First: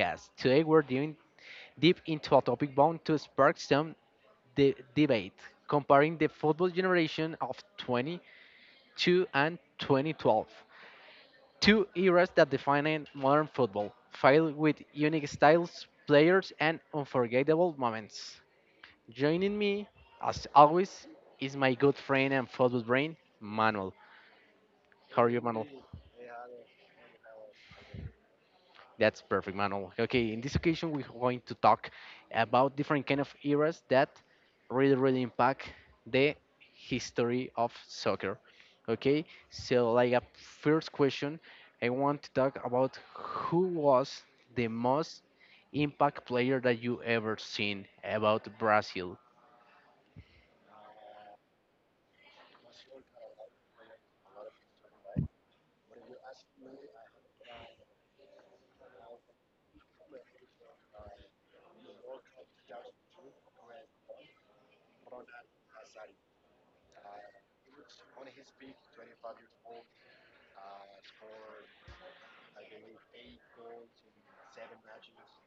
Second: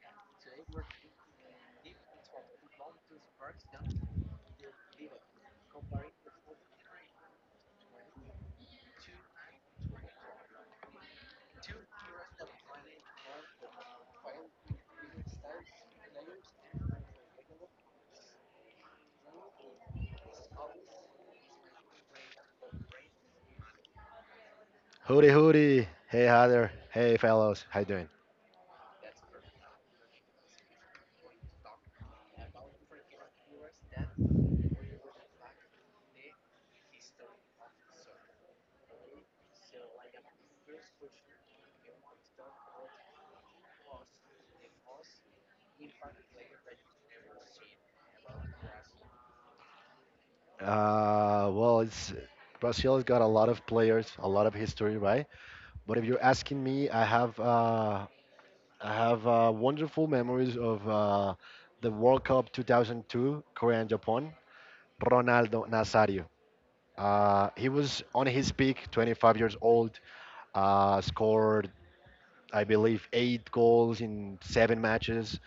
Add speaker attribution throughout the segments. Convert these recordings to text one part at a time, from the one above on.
Speaker 1: Podcast. Today we're diving deep into a topic bound to spark some debate, comparing the football generation of 22 and 2012, two eras that define modern football, filled with unique styles, players, and unforgettable moments. Joining me, as always, is my good friend and football brain, Manuel. How are
Speaker 2: Hooty
Speaker 1: you, Manuel?
Speaker 2: hooty. Hey, hi there. Hey, fellows. How you doing?
Speaker 1: That's perfect, Manuel. Okay, in this occasion, we're going to talk about different kind of eras that really, really impact the history of soccer. Okay, so like a first question, I want to talk about who was the most impact player that you ever seen about Brazil.
Speaker 2: Well, it's Brazil's got a lot of players, a lot of history, right? But if you're asking me, I have wonderful memories of the World Cup 2002, Korea and Japan. Ronaldo Nazario. He was on his peak, 25 years old. Scored, I believe, 8 goals in 7 matches.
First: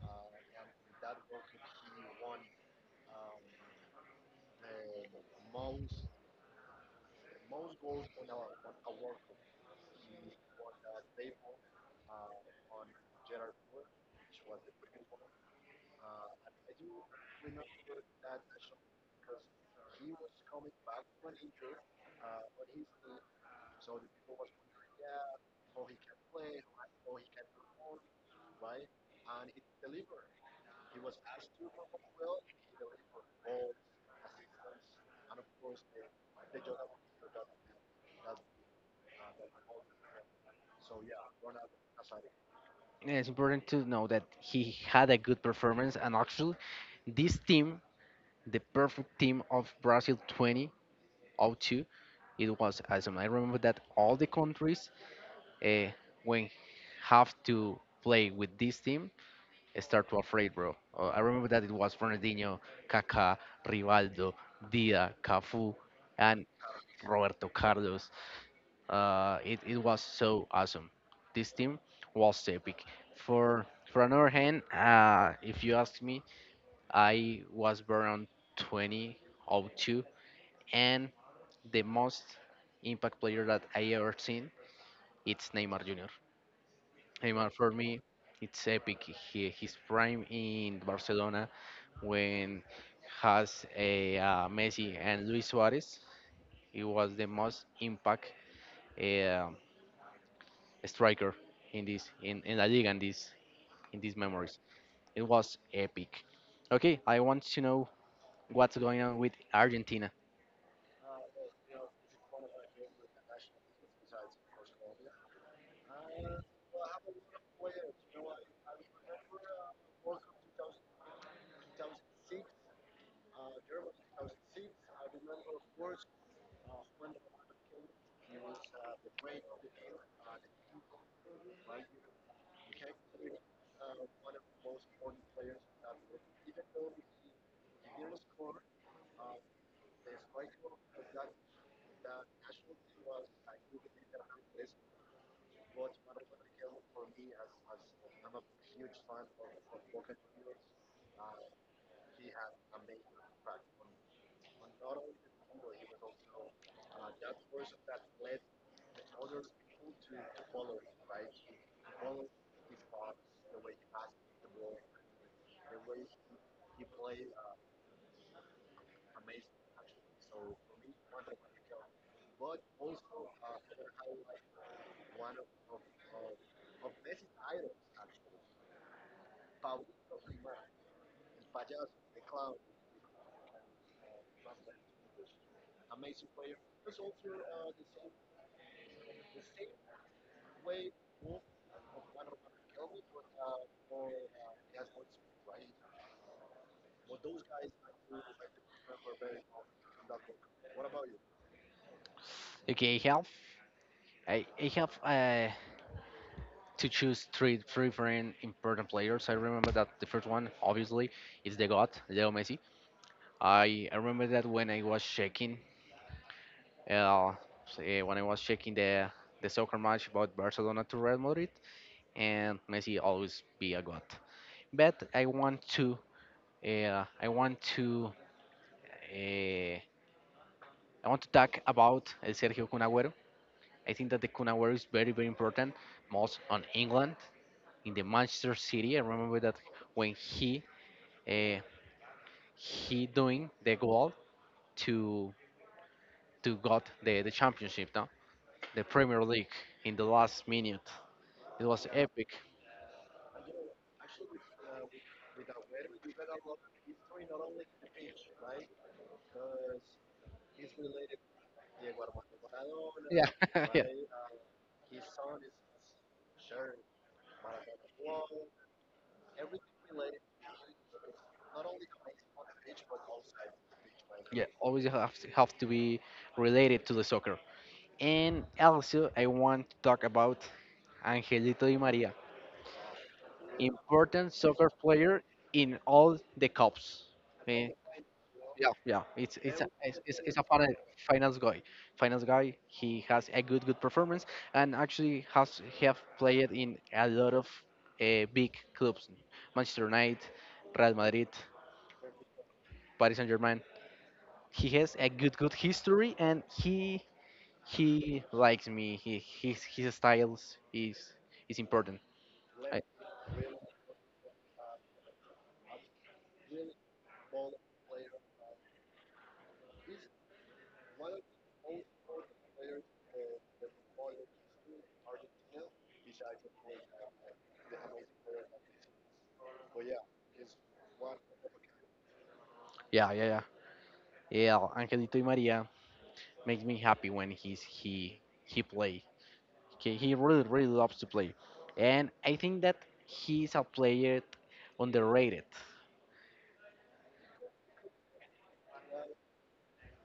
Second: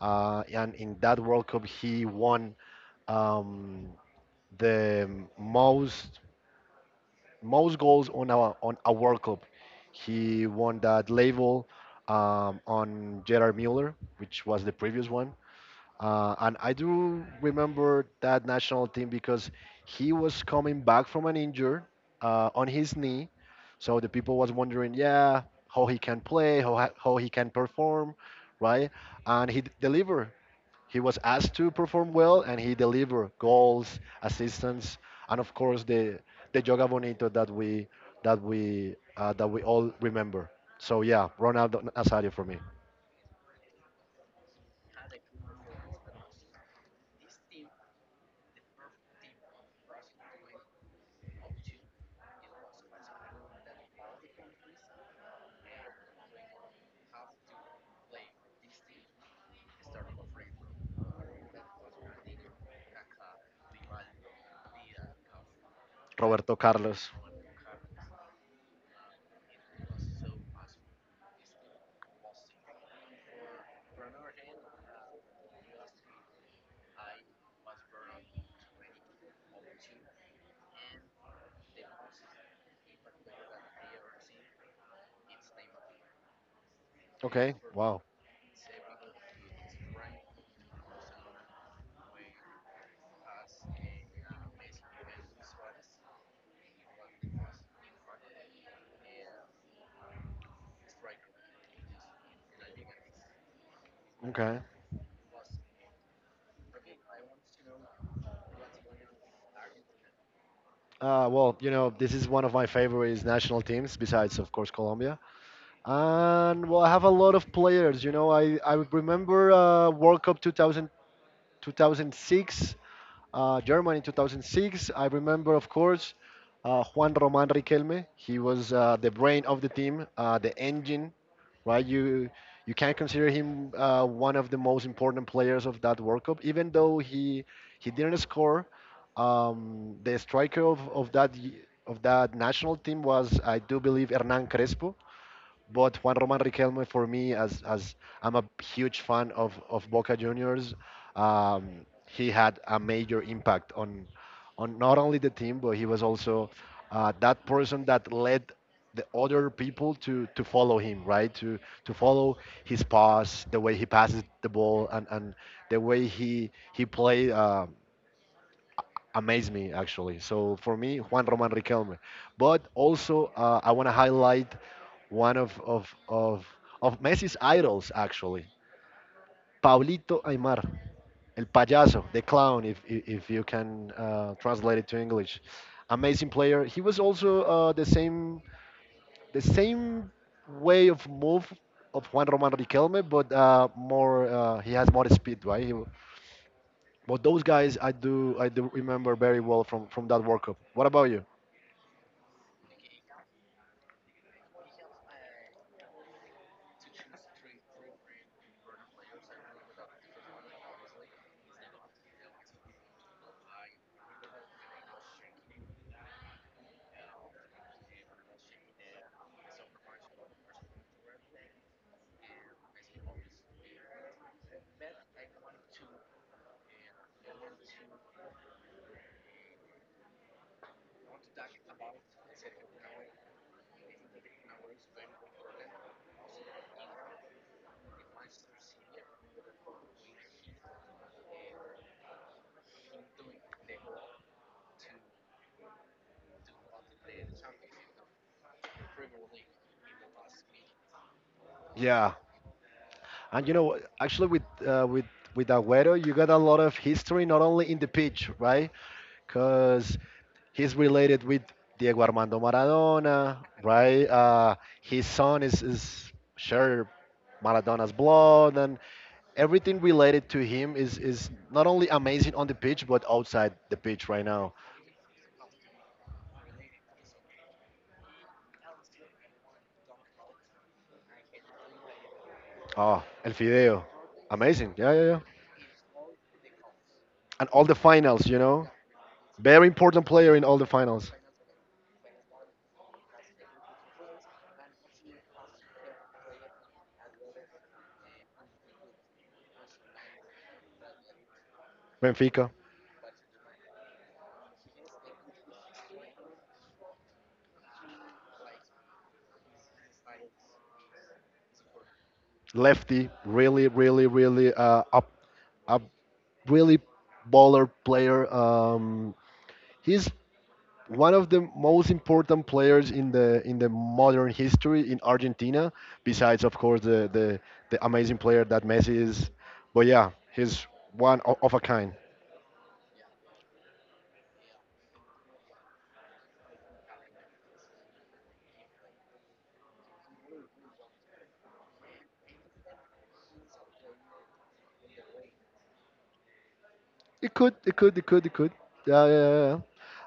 Speaker 2: And in that World Cup, he won. Um, the most most goals on our on a World Cup. He won that label on Gerard Muller, which was the previous one. And I do remember that national team because he was coming back from an injury on his knee, so the people was wondering, yeah, how he can play, how he can perform, right? And he delivered. He was asked to perform well, and he delivered goals, assists, and of course the Joga Bonito that we that we that we all remember. So yeah, Ronaldo Nazario for me.
Speaker 1: And it's important to know that he had a good performance, and actually, this team, the perfect team of Brazil 20, oh 02, it was awesome. I remember that all the countries, uh, when have to play with this team, start to afraid, bro. I remember that it was Ronaldinho, Kaká, Rivaldo, Dida, Cafu, and
Speaker 2: Roberto Carlos.
Speaker 1: Roberto Carlos. It was so awesome. This team was epic. For for another hand, if you ask me, I was born on 2002, and the most impact player that I ever seen. It's Neymar Jr. Neymar
Speaker 2: Okay.
Speaker 1: for me,
Speaker 2: Wow.
Speaker 1: it's epic. His prime in Barcelona when has a Messi and Luis Suarez. He was the most impact uh, striker in La Liga in these memories.
Speaker 2: Okay.
Speaker 1: It was epic. Okay, I want to know what's going on with Argentina.
Speaker 2: Well, you know, this is one of my favorite national teams, besides, of course, Colombia. And, well, I have a lot of players. You know, I remember World Cup 2000, 2006. Germany in 2006. I remember, of course, Juan Roman Riquelme. He was the brain of the team, the engine, right? You can consider him one of the most important players of that World Cup, even though he didn't score. The striker of that national team was, I do believe, Hernan Crespo. But Juan Roman Riquelme, for me, as I'm a huge fan of Boca Juniors, he had a major impact on not only the team, but he was also that person that led the other people to follow him, right? To follow his pass, the way he passes the ball, and the way he played. Amaze me actually. So for me, Juan Roman Riquelme. But also, I want to highlight one of Messi's idols actually, Paulito Aymar, el payaso, the clown, if you can translate it to English. Amazing player. He was also the same way of move of Juan Roman Riquelme, but more he has more speed, right? But those guys, I do remember very well from that World Cup. What about you?
Speaker 1: Okay, I, I have to choose three different important players. I remember that the first one, obviously, is the God, Leo Messi. I remember that uh, when I was checking the soccer match about Barcelona to Real Madrid, and Messi always be a God. But uh, I want to, uh, I want to talk about Sergio Kun Agüero. I think that the Kun Agüero is very important, most on England in the Manchester City. I remember that when uh, he doing the goal to to got the championship, no, the premier league in the last minute. It was
Speaker 2: Yeah,
Speaker 1: epic.
Speaker 2: and you know, actually, with Agüero, you got a lot of history, not only in the pitch, right? Because he's related with Diego Armando
Speaker 1: Yeah.
Speaker 2: Maradona,
Speaker 1: Yeah,
Speaker 2: right? His son is share Maradona's blood, and everything related to him is not only amazing on the pitch but outside the pitch right
Speaker 1: yeah,
Speaker 2: now.
Speaker 1: always have to be related to the soccer. And also, I want to talk about Angelito Di Maria,
Speaker 2: Oh, El Fideo,
Speaker 1: important soccer
Speaker 2: amazing. Yeah, yeah, yeah.
Speaker 1: player in all the cups.
Speaker 2: And all
Speaker 1: Eh,
Speaker 2: the finals, you know.
Speaker 1: Yeah, it's it's
Speaker 2: Very
Speaker 1: a, it's,
Speaker 2: important
Speaker 1: it's
Speaker 2: player
Speaker 1: it's
Speaker 2: in
Speaker 1: a
Speaker 2: all the
Speaker 1: fin-
Speaker 2: finals.
Speaker 1: finance guy. Finance guy. He has a good performance, and actually has he have played in a lot of big clubs, Manchester United, Real Madrid,
Speaker 2: Benfica,
Speaker 1: Paris Saint Germain. He has a good history, and he likes me. He his styles is important. I,
Speaker 2: lefty, really, really up, really baller player. He's one of the most important players in the modern history in Argentina. Besides, of course, the amazing player that Messi is. But yeah, he's of a kind.
Speaker 1: yeah, yeah, yeah, yeah. Angelito y Maria makes me happy when he play. Okay, he really, really loves to play. And I think that he's a player underrated.
Speaker 2: It could. Yeah, yeah, yeah. Yeah.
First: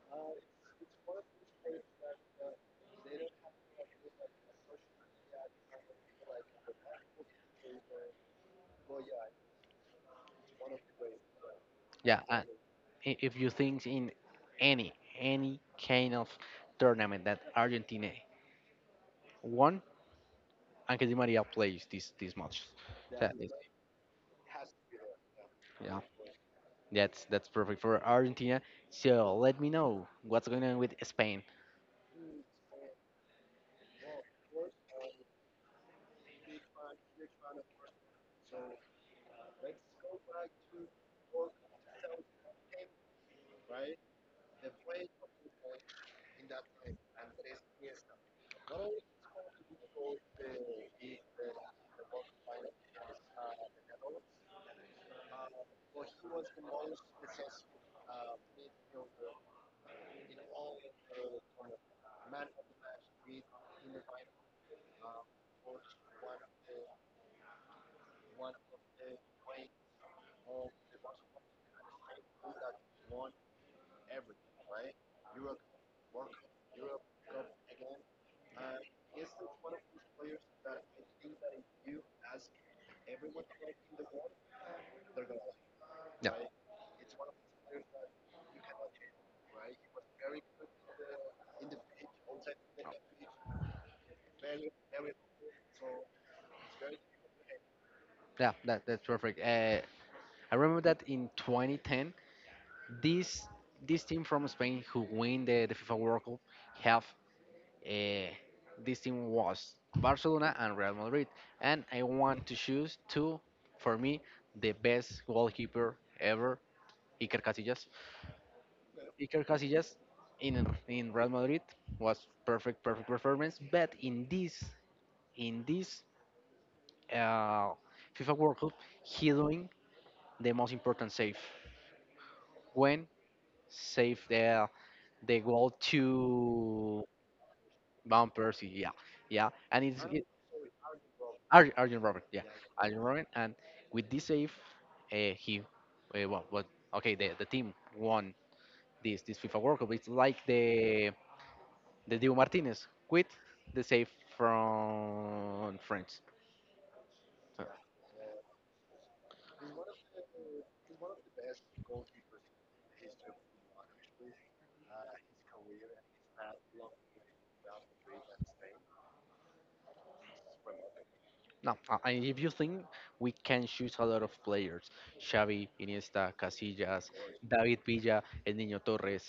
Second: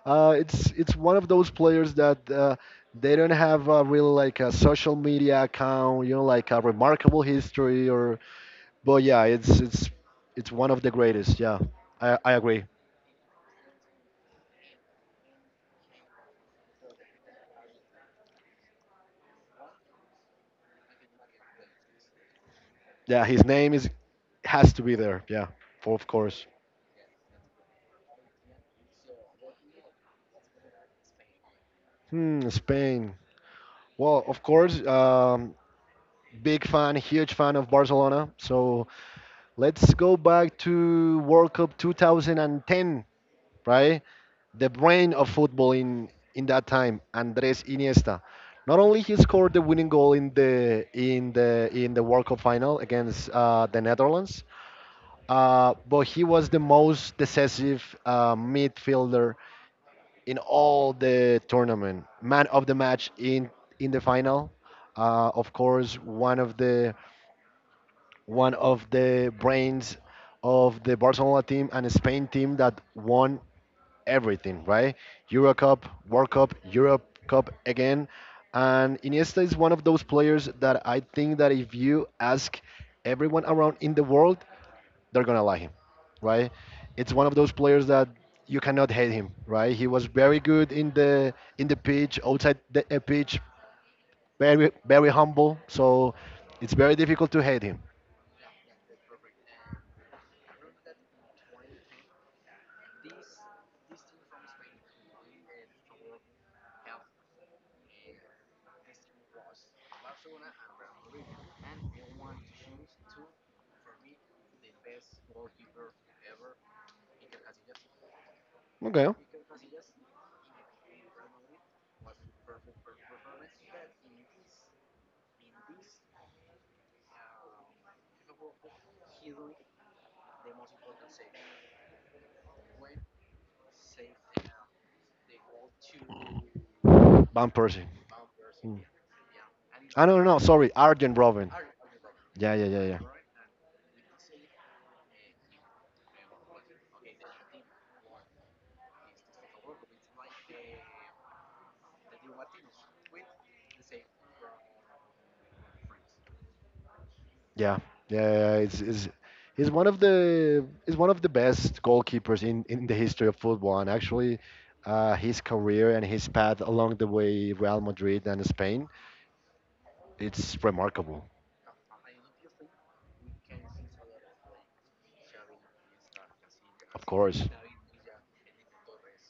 Speaker 2: It's one of those players that they don't have a really like a social media account, you know, like a remarkable history or. But yeah, it's it's one of the greatest. Yeah, I
Speaker 1: Yeah.
Speaker 2: I agree.
Speaker 1: If you think in any kind of tournament that Argentina won, Angel Di Maria plays this much.
Speaker 2: Yeah,
Speaker 1: So,
Speaker 2: his name is has to be there. Yeah, for
Speaker 1: yeah,
Speaker 2: of course.
Speaker 1: that's perfect for Argentina. So let me know what's going on with Spain.
Speaker 2: Hmm, Spain. Well, of course, big fan, huge fan of Barcelona. So let's go back to World Cup 2010, right? The brain of football in that time, Andres Iniesta. Not only he scored the winning goal in the World Cup final against the Netherlands, but he was the most decisive midfielder in all the tournament. Man of the match in the final. Of course, one of the One of the brains of the Barcelona team and Spain team that won everything, right? Euro Cup, World Cup, Europe Cup again. And Iniesta is one of those players that I think that if you ask everyone around in the world, they're gonna like him,
Speaker 1: Yeah,
Speaker 2: right? It's one of those players that you cannot hate him, right? He was very good in the pitch, outside the pitch, very humble. So it's very difficult to hate him.
Speaker 1: yeah. That's perfect. I remember that in 2010, this this team from Spain who win the FIFA World Cup have eh, this team was Barcelona and Real Madrid, and I want to choose two, for me the best goalkeeper ever, Iker Casillas.
Speaker 2: Okay,
Speaker 1: Iker Casillas in Real Madrid was perfect, perfect performance, but in this uh, FIFA World Cup, he doing the most important save when save the goal to
Speaker 2: Van Persie.
Speaker 1: Van Persie, yeah, yeah, and it's
Speaker 2: I don't know. Sorry, Arjen Robin.
Speaker 1: Arjen Robert, yeah,
Speaker 2: Yeah, yeah, yeah, yeah.
Speaker 1: Arjen Robert, and with this save, uh, he, uh, well, well, okay, the team won this FIFA World Cup. It's like the Diego Martinez quit the save from France. So,
Speaker 2: Yeah, yeah, yeah, yeah. it's is he's one of the best goalkeepers in the history of football, and actually, his career and his path along the way Real Madrid and Spain, it's remarkable,
Speaker 1: no, and if you think we can choose a lot of players, Xavi, Iniesta,
Speaker 2: of
Speaker 1: Casillas,
Speaker 2: course.
Speaker 1: David Villa, El Niño Torres,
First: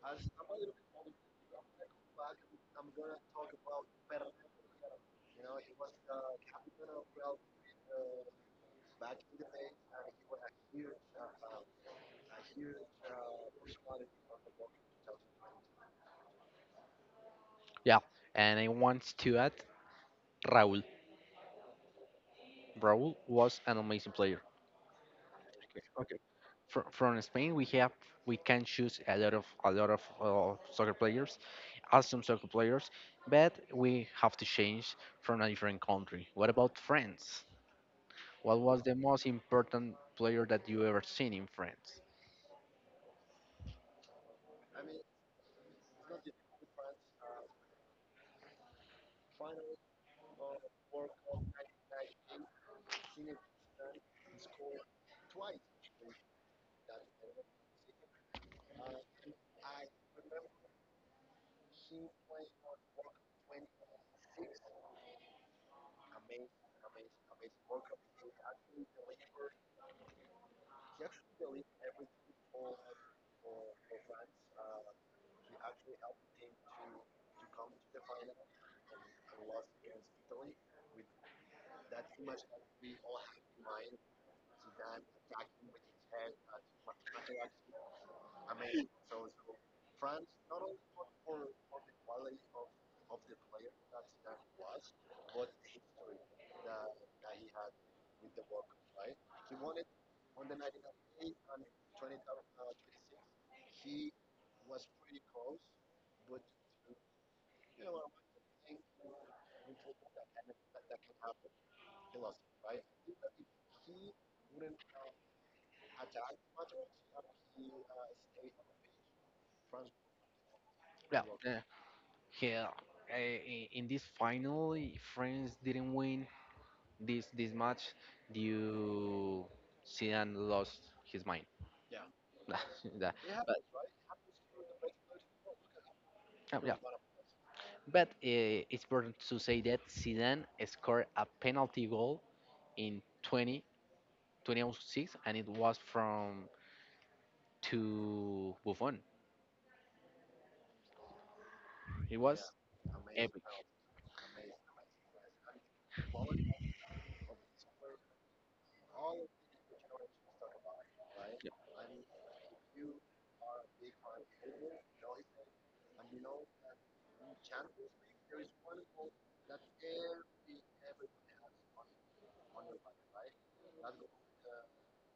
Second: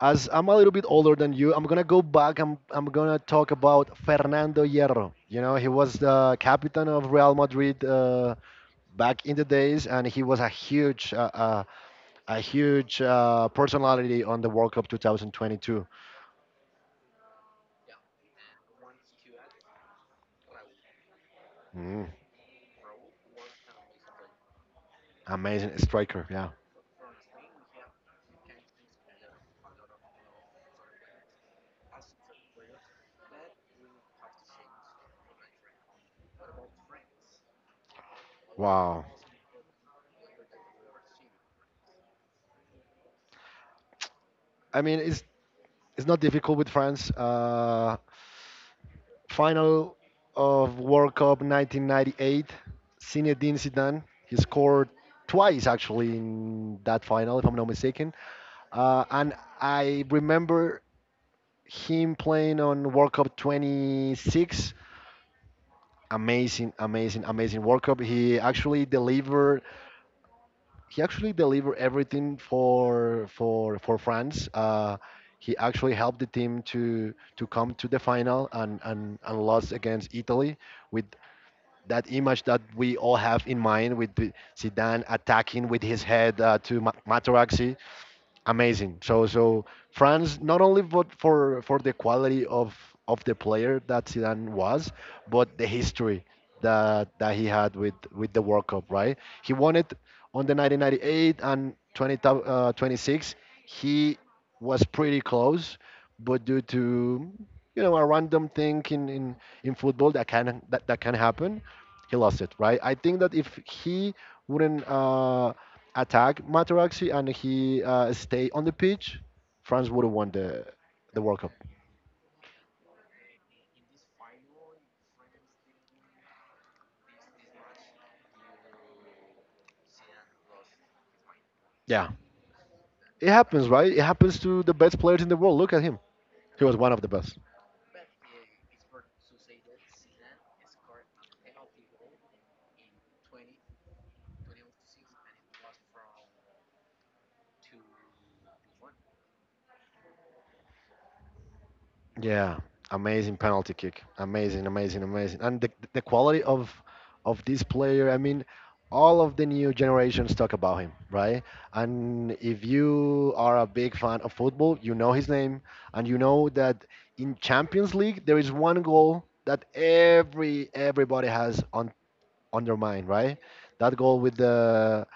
Speaker 2: As I'm a little bit older than you, I'm gonna go back. I'm gonna talk about Fernando Hierro. You know, he was the captain of Real Madrid back in the days, and he was a huge personality on the World Cup 2022.
Speaker 1: yeah, and I want to add Raúl.
Speaker 2: Mm,
Speaker 1: Raúl was an amazing player.
Speaker 2: amazing
Speaker 1: Okay, okay.
Speaker 2: striker, yeah.
Speaker 1: From Spain, we have we can choose a lot of soccer players, awesome soccer players, but we have to change from a different country. What about France? What was the
Speaker 2: Wow.
Speaker 1: most important player that you ever seen in France?
Speaker 2: I mean, it's not difficult with France. Final of World Cup 1998, Zinedine Zidane. He scored twice actually in that final, if I'm not mistaken. And I remember him playing on World Cup 26. Amazing, amazing, amazing World Cup. He actually delivered everything for France. He actually helped the team to come to the final and and lost against Italy with that image that we all have in mind with Zidane attacking with his head to Materazzi. Amazing. So France not only but for the quality of the player that Zidane was, but the history that he had with the World Cup, right? He won it on the 1998 and 26. He was pretty close, but due to you know a random thing in football that can that can happen, he lost it, right? I think that if he wouldn't attack Materazzi and he stay on the pitch, France would have won the
Speaker 1: Well,
Speaker 2: World Cup.
Speaker 1: yeah, in this final, France didn't win this match due Zidane lost his mind.
Speaker 2: Yeah.
Speaker 1: That-
Speaker 2: It happens, right? It happens to the best players in the world. Look at him. He
Speaker 1: yeah.
Speaker 2: was one of the best.
Speaker 1: But It's important to say that Zidane scored a penalty goal in 20, 2006, and it was from to Buffon. It was
Speaker 2: Yeah, amazing
Speaker 1: epic.
Speaker 2: penalty kick. Amazing, amazing, amazing. And the quality of this player, I mean, all of the new generations talk about him, right? And if you are a big fan of football, you know his name and you know that in Champions League there is one goal that everybody has on their mind, right? That goal with the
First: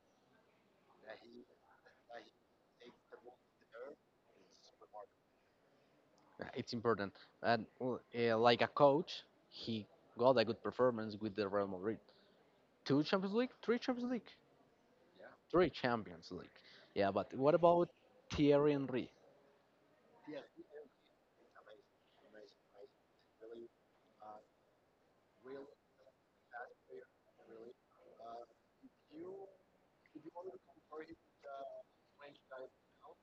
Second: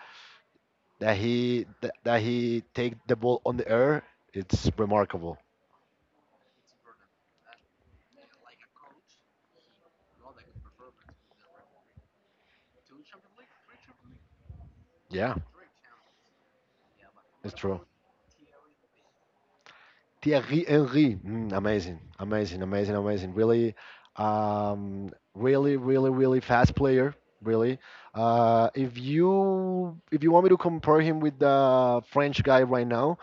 Speaker 2: that he take the ball on the air, it's remarkable.
Speaker 1: Yeah, it's important, and well, like a coach, he got a good performance with the Real Madrid. Two Champions League, three Champions League,
Speaker 2: Yeah,
Speaker 1: three Champions League. Yeah, but
Speaker 2: it's
Speaker 1: what
Speaker 2: true.
Speaker 1: about Thierry Henry?
Speaker 2: Thierry Henry, mm, amazing, amazing, amazing, amazing. Really, really, really, really fast player. Really. If you want me to compare him with the French guy right now,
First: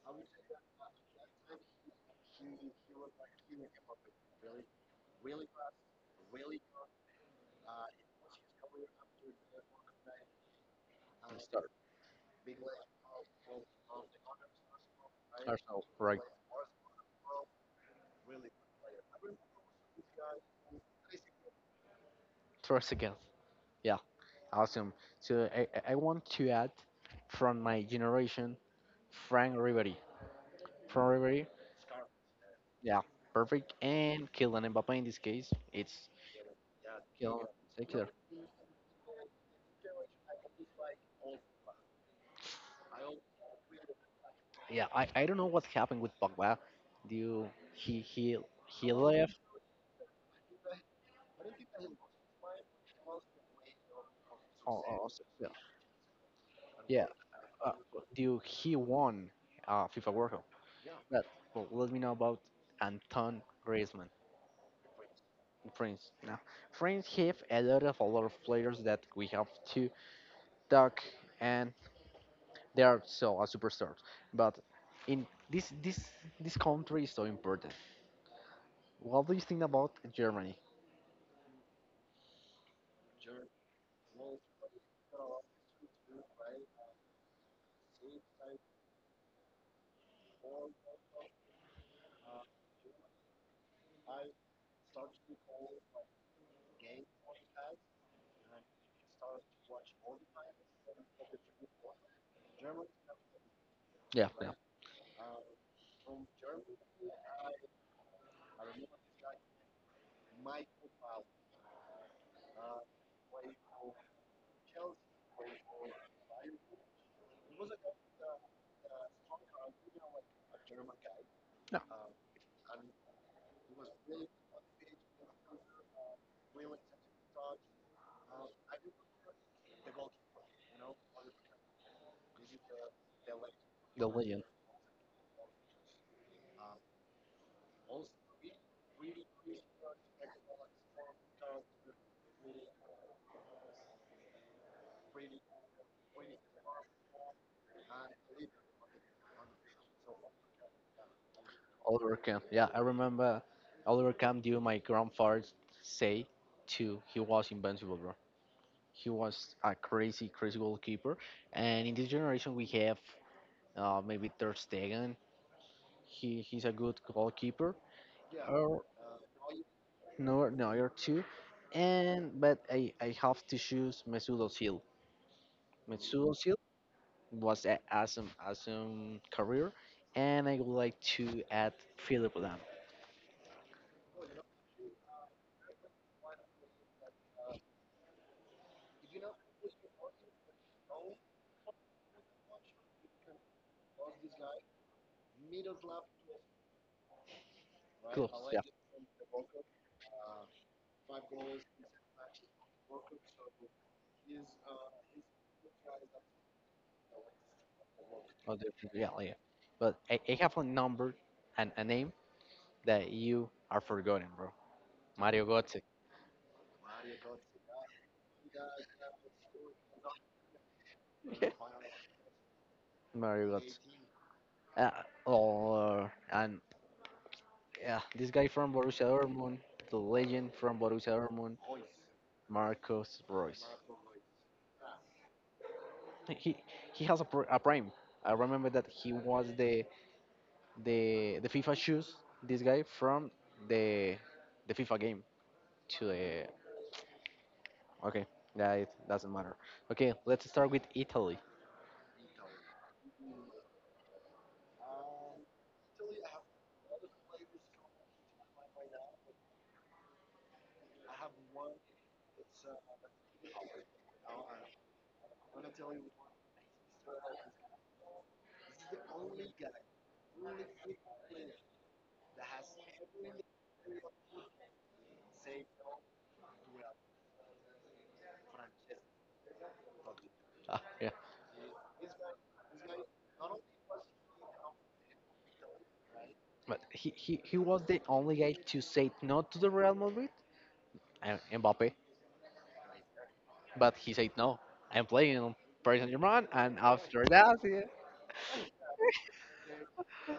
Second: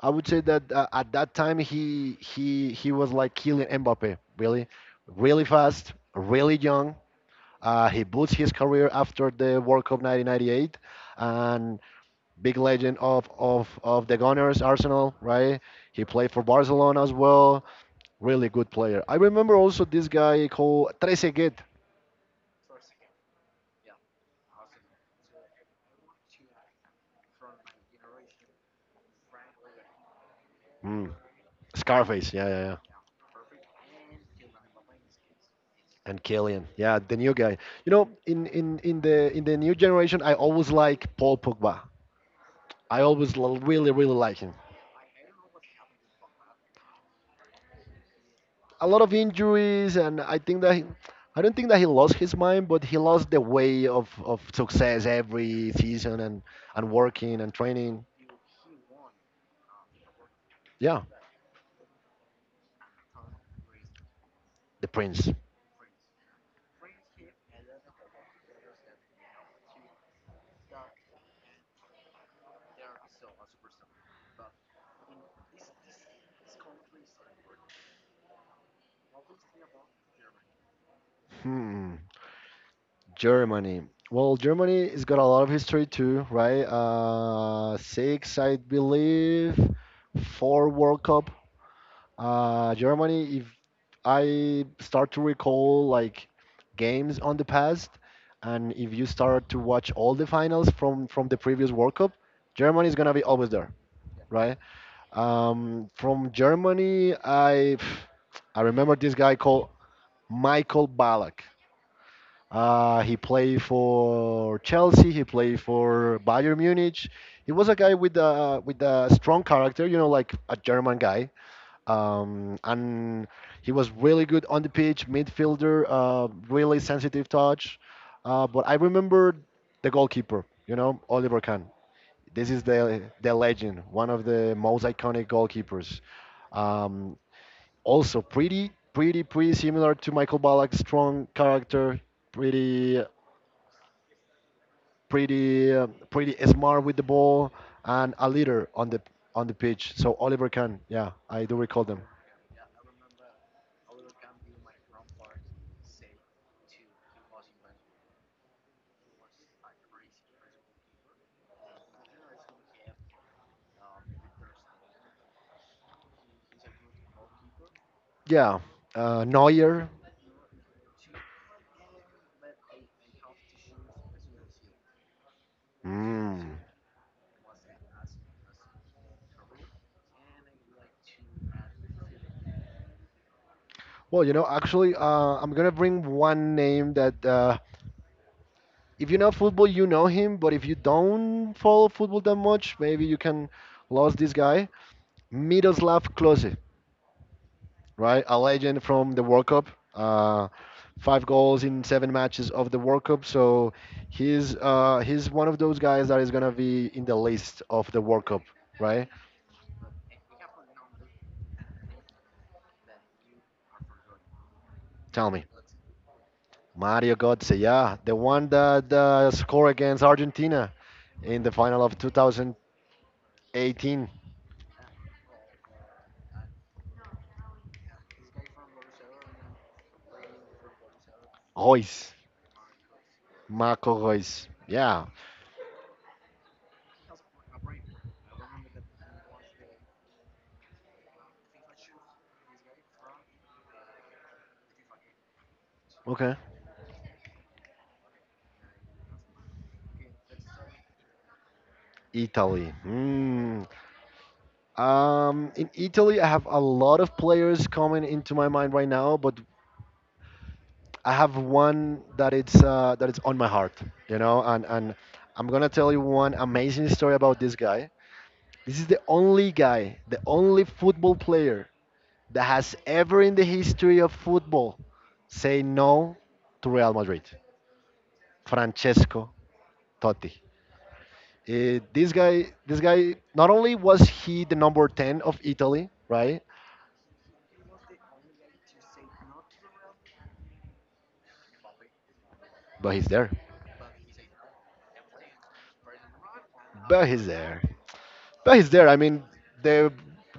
Speaker 2: I would say that at that time he was like killing Mbappe. Really, really fast, really young. He boots his career after the World Cup 1998,
Speaker 1: Start
Speaker 2: and big legend of the Gunners, Arsenal, right?
Speaker 1: Arsenal,
Speaker 2: He
Speaker 1: right?
Speaker 2: played for Barcelona as well. Really good player. I remember also this guy called Trezeguet,
Speaker 1: Trossard. Yeah, awesome. So I want to add from my generation, Frank Ribery. Frank
Speaker 2: mm,
Speaker 1: Ribery,
Speaker 2: Scarface. Yeah, yeah, yeah.
Speaker 1: yeah, perfect. And Kylian Mbappe in this case, it's
Speaker 2: And Killian, yeah, the new
Speaker 1: Kylian
Speaker 2: guy. You
Speaker 1: secular.
Speaker 2: know, in the new generation, I always like Paul Pogba. I always really like him.
Speaker 1: Yeah, I don't know what happened with Pogba. Do you, he he
Speaker 2: A
Speaker 1: he
Speaker 2: lot of
Speaker 1: left?
Speaker 2: injuries, and I think that. I don't think that he lost his mind, but he lost the way of
Speaker 1: Or, or,
Speaker 2: success
Speaker 1: yeah,
Speaker 2: every season and
Speaker 1: yeah.
Speaker 2: working and
Speaker 1: Uh,
Speaker 2: training.
Speaker 1: he won FIFA World Cup?
Speaker 2: Yeah,
Speaker 1: But, well, let me know about Anton Griezmann,
Speaker 2: the prince.
Speaker 1: France. Now, France have a lot of players that we have to Duck, and they are so a superstar. But in this country is so important. What do you think about Germany?
Speaker 2: Hmm, Germany. Well, Germany has got a lot of history too, right? Six, I believe, four World Cup. Germany, if I start to recall like games on the past, and if you start to watch all the finals from the previous World Cup, Germany is gonna be always there,
Speaker 1: Yeah, yeah,
Speaker 2: right? From Germany, I remember this guy called Michael Ballack. He played for Chelsea. He played for Bayern Munich. He was a guy with a strong character, you know, like a German guy.
Speaker 1: no,
Speaker 2: And he was really good on the pitch, midfielder, really sensitive touch. But I remember the goalkeeper, you know, Oliver Kahn. This is the legend,
Speaker 1: the
Speaker 2: one of
Speaker 1: legend
Speaker 2: the most iconic goalkeepers. Um, Also pretty similar to Michael Ballack, strong character. Pretty Pretty smart with the ball and a leader on the pitch. So Oliver Kahn, yeah, I do recall them.
Speaker 1: Oliver Kahn. Yeah, I remember Oliver Kahn. Due my grandfather say to he was invincible, bro. He was a crazy, crazy goalkeeper. And in this generation, we have maybe Ter Stegen. He's a good goalkeeper.
Speaker 2: Yeah, Neuer.
Speaker 1: No, no, you're two. And but I have to choose Mesut Özil. Mesut
Speaker 2: Mm.
Speaker 1: Özil was an awesome career, and I would like to add Philip Lam.
Speaker 2: I'm gonna bring one name that if you know football, you know him, but if you don't follow football that much, maybe you can lose this guy, Miroslav Klose. Right? A
Speaker 1: Close, yeah,
Speaker 2: legend from the World Cup. Uh, Five goals in seven matches of the World Cup. So he's one of those guys that is gonna be in the list of the World Cup,
Speaker 1: oh, yeah,
Speaker 2: right?
Speaker 1: yeah. But I have a number and a name that you are forgotten, bro.
Speaker 2: Tell me,
Speaker 1: Mario Götze.
Speaker 2: Mario Götze, yeah, the one that scored against Argentina in the final of 2018.
Speaker 1: Mario Götze. Uh, or and Yeah, this guy from Borussia Dortmund, the legend from Borussia Dortmund,
Speaker 2: Royce,
Speaker 1: Marcus Royce.
Speaker 2: Marco Royce, yeah,
Speaker 1: Like, he has a prime. I remember that he was the FIFA shoes. This guy from the the FIFA game to
Speaker 2: okay.
Speaker 1: the okay. Yeah, it doesn't matter. Okay, let's start with Italy.
Speaker 2: Italy. Hmm. In Italy, I have a lot of players coming into my mind right now, but I have one that it's on my heart, you know, and I'm gonna tell you one amazing story about this guy. This is the only guy, the only football player that has ever in the history of football say no to Real Madrid. Francesco Totti.
Speaker 1: Ah, yeah,
Speaker 2: This guy, not only was he the number ten of Italy, right?
Speaker 1: but he was the only guy to say no to the Real Madrid and Mbappe,
Speaker 2: But he's there.
Speaker 1: but he said no. I'm playing on Paris Saint Germain, and
Speaker 2: But
Speaker 1: after
Speaker 2: he's
Speaker 1: that,
Speaker 2: there.
Speaker 1: yeah,
Speaker 2: But he's there. I mean, the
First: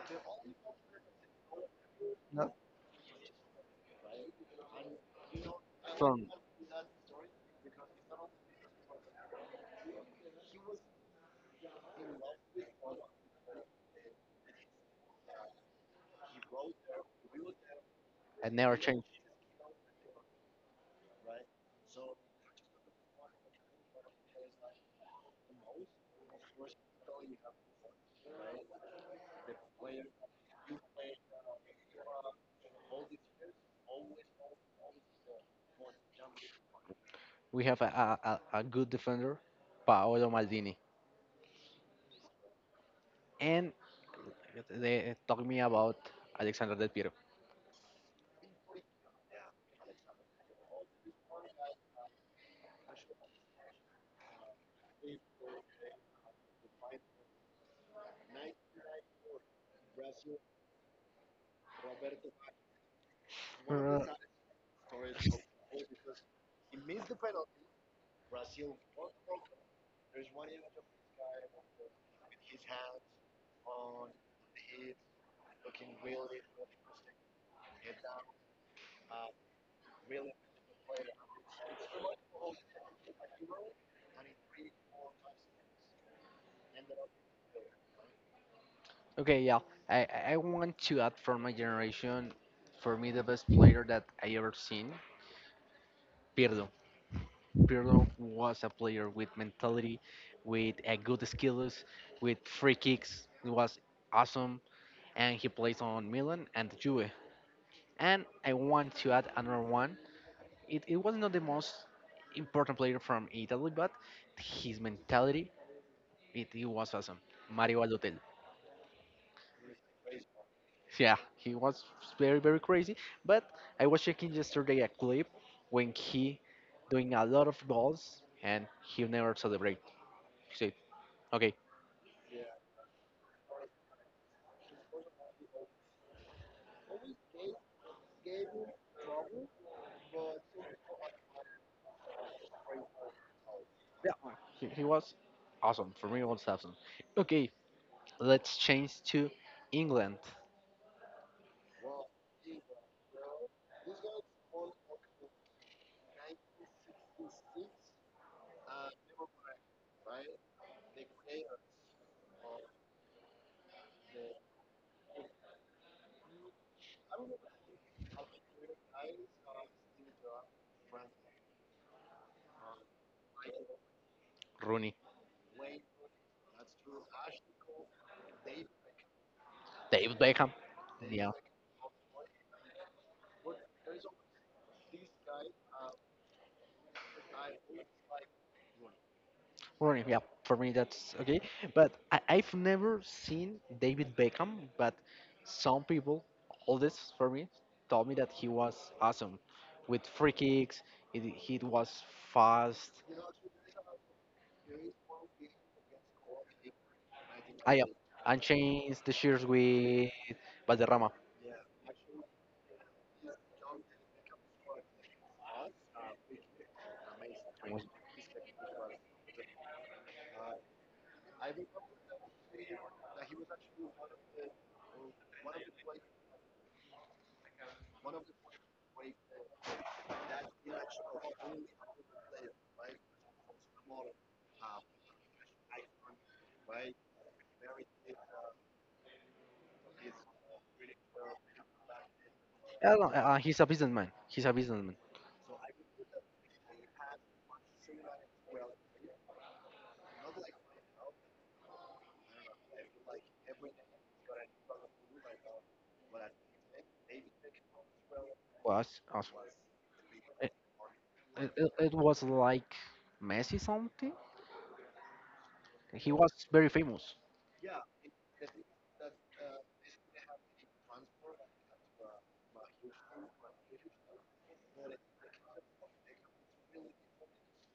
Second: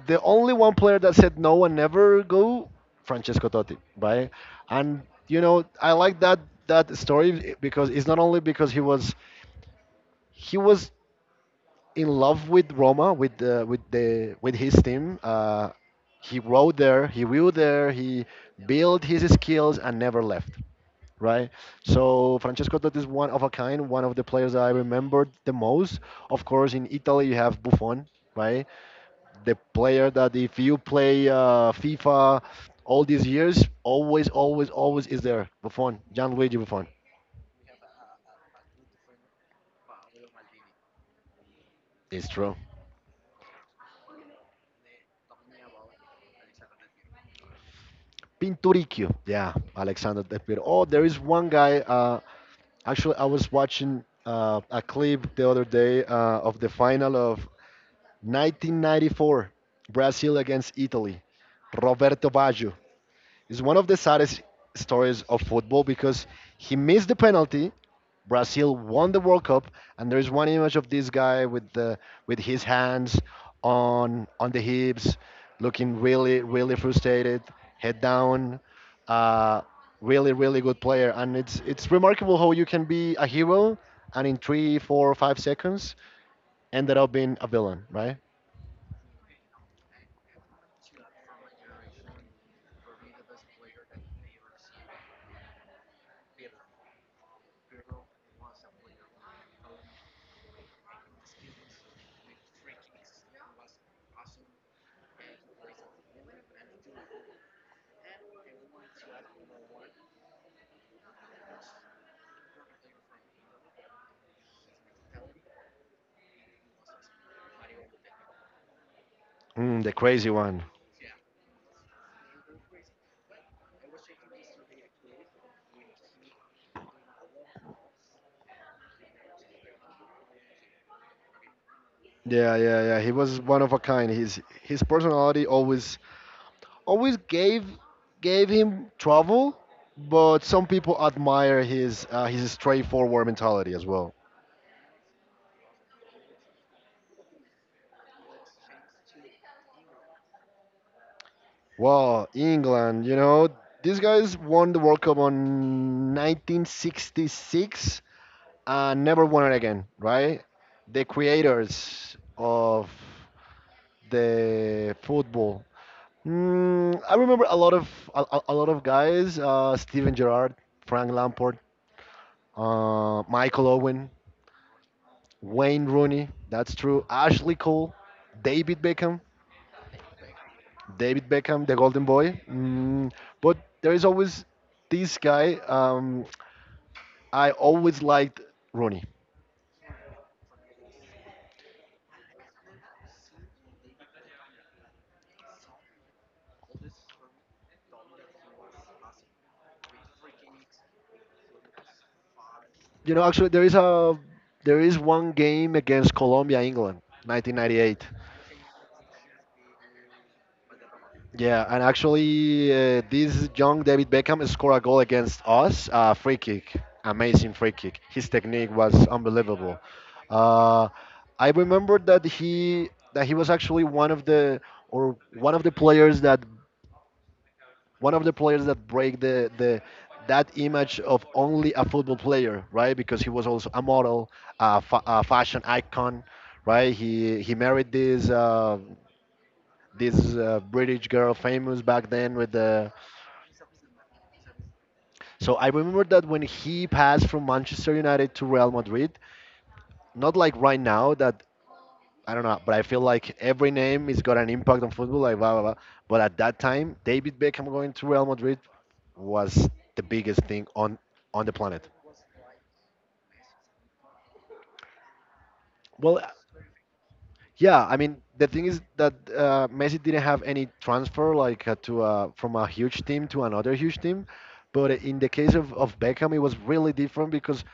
Speaker 2: the only one player that said no and never
Speaker 1: no,
Speaker 2: go, Francesco Totti, right? And you know, I like
Speaker 1: from
Speaker 2: that that story because it's not only because he was in love with Roma, with the with the with his team. He rode there, he grew there, he
Speaker 1: and never
Speaker 2: built
Speaker 1: changed.
Speaker 2: his skills and never left, right? So Francesco Totti is one of a kind, one of the players that I remembered the most. Of course, in Italy you have Buffon, right? The player that if you play FIFA all these years, always, always, always is there. Buffon, Gianluigi Buffon.
Speaker 1: We have a good defender, Paolo Maldini,
Speaker 2: It's true.
Speaker 1: and they talk me about Alexander Del Piero.
Speaker 2: Pinturicchio. Yeah, Alexander Del Piero. Oh, there is one guy. Actually, I was watching a clip the other day of the final of 1994, Brazil against Italy. Roberto Baggio. It's one of the
Speaker 1: Uh,
Speaker 2: saddest stories of football because he missed the penalty. Brazil won the World Cup, and there's one image of this guy with the with his hands on the hips, looking really really frustrated, head down. Uh, Really really good player, and it's remarkable how you can be a hero and in three, four, 5 seconds ended up being a villain, right?
Speaker 1: okay, yeah. I want to add from my generation, for me, the best player that I ever seen, Pirlo. Pirlo was a player with mentality, with a good skills, with free kicks. It was awesome. And he plays on Milan and Juve. And I want to add another one. It was not the most important player from Italy, but his mentality, it was awesome. Mario Balotelli.
Speaker 2: Mm, the crazy one.
Speaker 1: Yeah, he was very, very crazy. But I was checking yesterday a clip when he doing a lot of goals and he never celebrate. He said, okay,
Speaker 2: Yeah, yeah, yeah. He was one of a kind. His personality always gave him trouble, but some people admire his straightforward mentality as
Speaker 1: yeah,
Speaker 2: well.
Speaker 1: he was awesome. For me, it was awesome. Okay, let's change to England.
Speaker 2: Well, England, you know, these guys won the World Cup on 1966 and never won it again, right? The creators of the football. Mm, I remember a lot of a lot of guys: Steven Gerrard, Frank Lampard, Michael Owen,
Speaker 1: Rooney,
Speaker 2: Wayne Rooney, that's true. Ashley Cole, David Beckham,
Speaker 1: David Beckham.
Speaker 2: David
Speaker 1: Yeah.
Speaker 2: Beckham, the Golden Boy. Mm, but there is always this guy. I always liked Rooney.
Speaker 1: Rooney, yeah, for me that's okay. But I've never seen David Beckham, but some people, all this for me, told me that he was awesome with free kicks. It he was fast.
Speaker 2: You know, actually, there is one game against Colombia, England,
Speaker 1: I am
Speaker 2: 1998.
Speaker 1: unchanged the shears with Valderrama.
Speaker 2: Yeah, and actually, this young David Beckham scored a goal against us. A free kick, amazing free
Speaker 1: Was,
Speaker 2: kick. His technique was unbelievable. Uh, I remember that he was actually one of the or one of the players that one of the players that break the that image of only a football player, right? Because he was also a model, a fashion icon, right? He married this British girl, famous back then with
Speaker 1: I
Speaker 2: the
Speaker 1: don't know. He's a businessman. He's a businessman.
Speaker 2: So I remember that when he passed from Manchester United to Real Madrid, not like right now that I don't know, but I feel like every name has got an impact on football, like blah blah blah. But at that time, David Beckham going to Real Madrid
Speaker 1: Was awesome.
Speaker 2: was the biggest
Speaker 1: It,
Speaker 2: thing on
Speaker 1: it,
Speaker 2: the
Speaker 1: it
Speaker 2: planet.
Speaker 1: it was like Messi something. He
Speaker 2: Well,
Speaker 1: was very famous.
Speaker 2: Yeah, I mean the thing is that Messi didn't have any transfer like to from a huge team to another huge team, but in the case of Beckham, it was really different because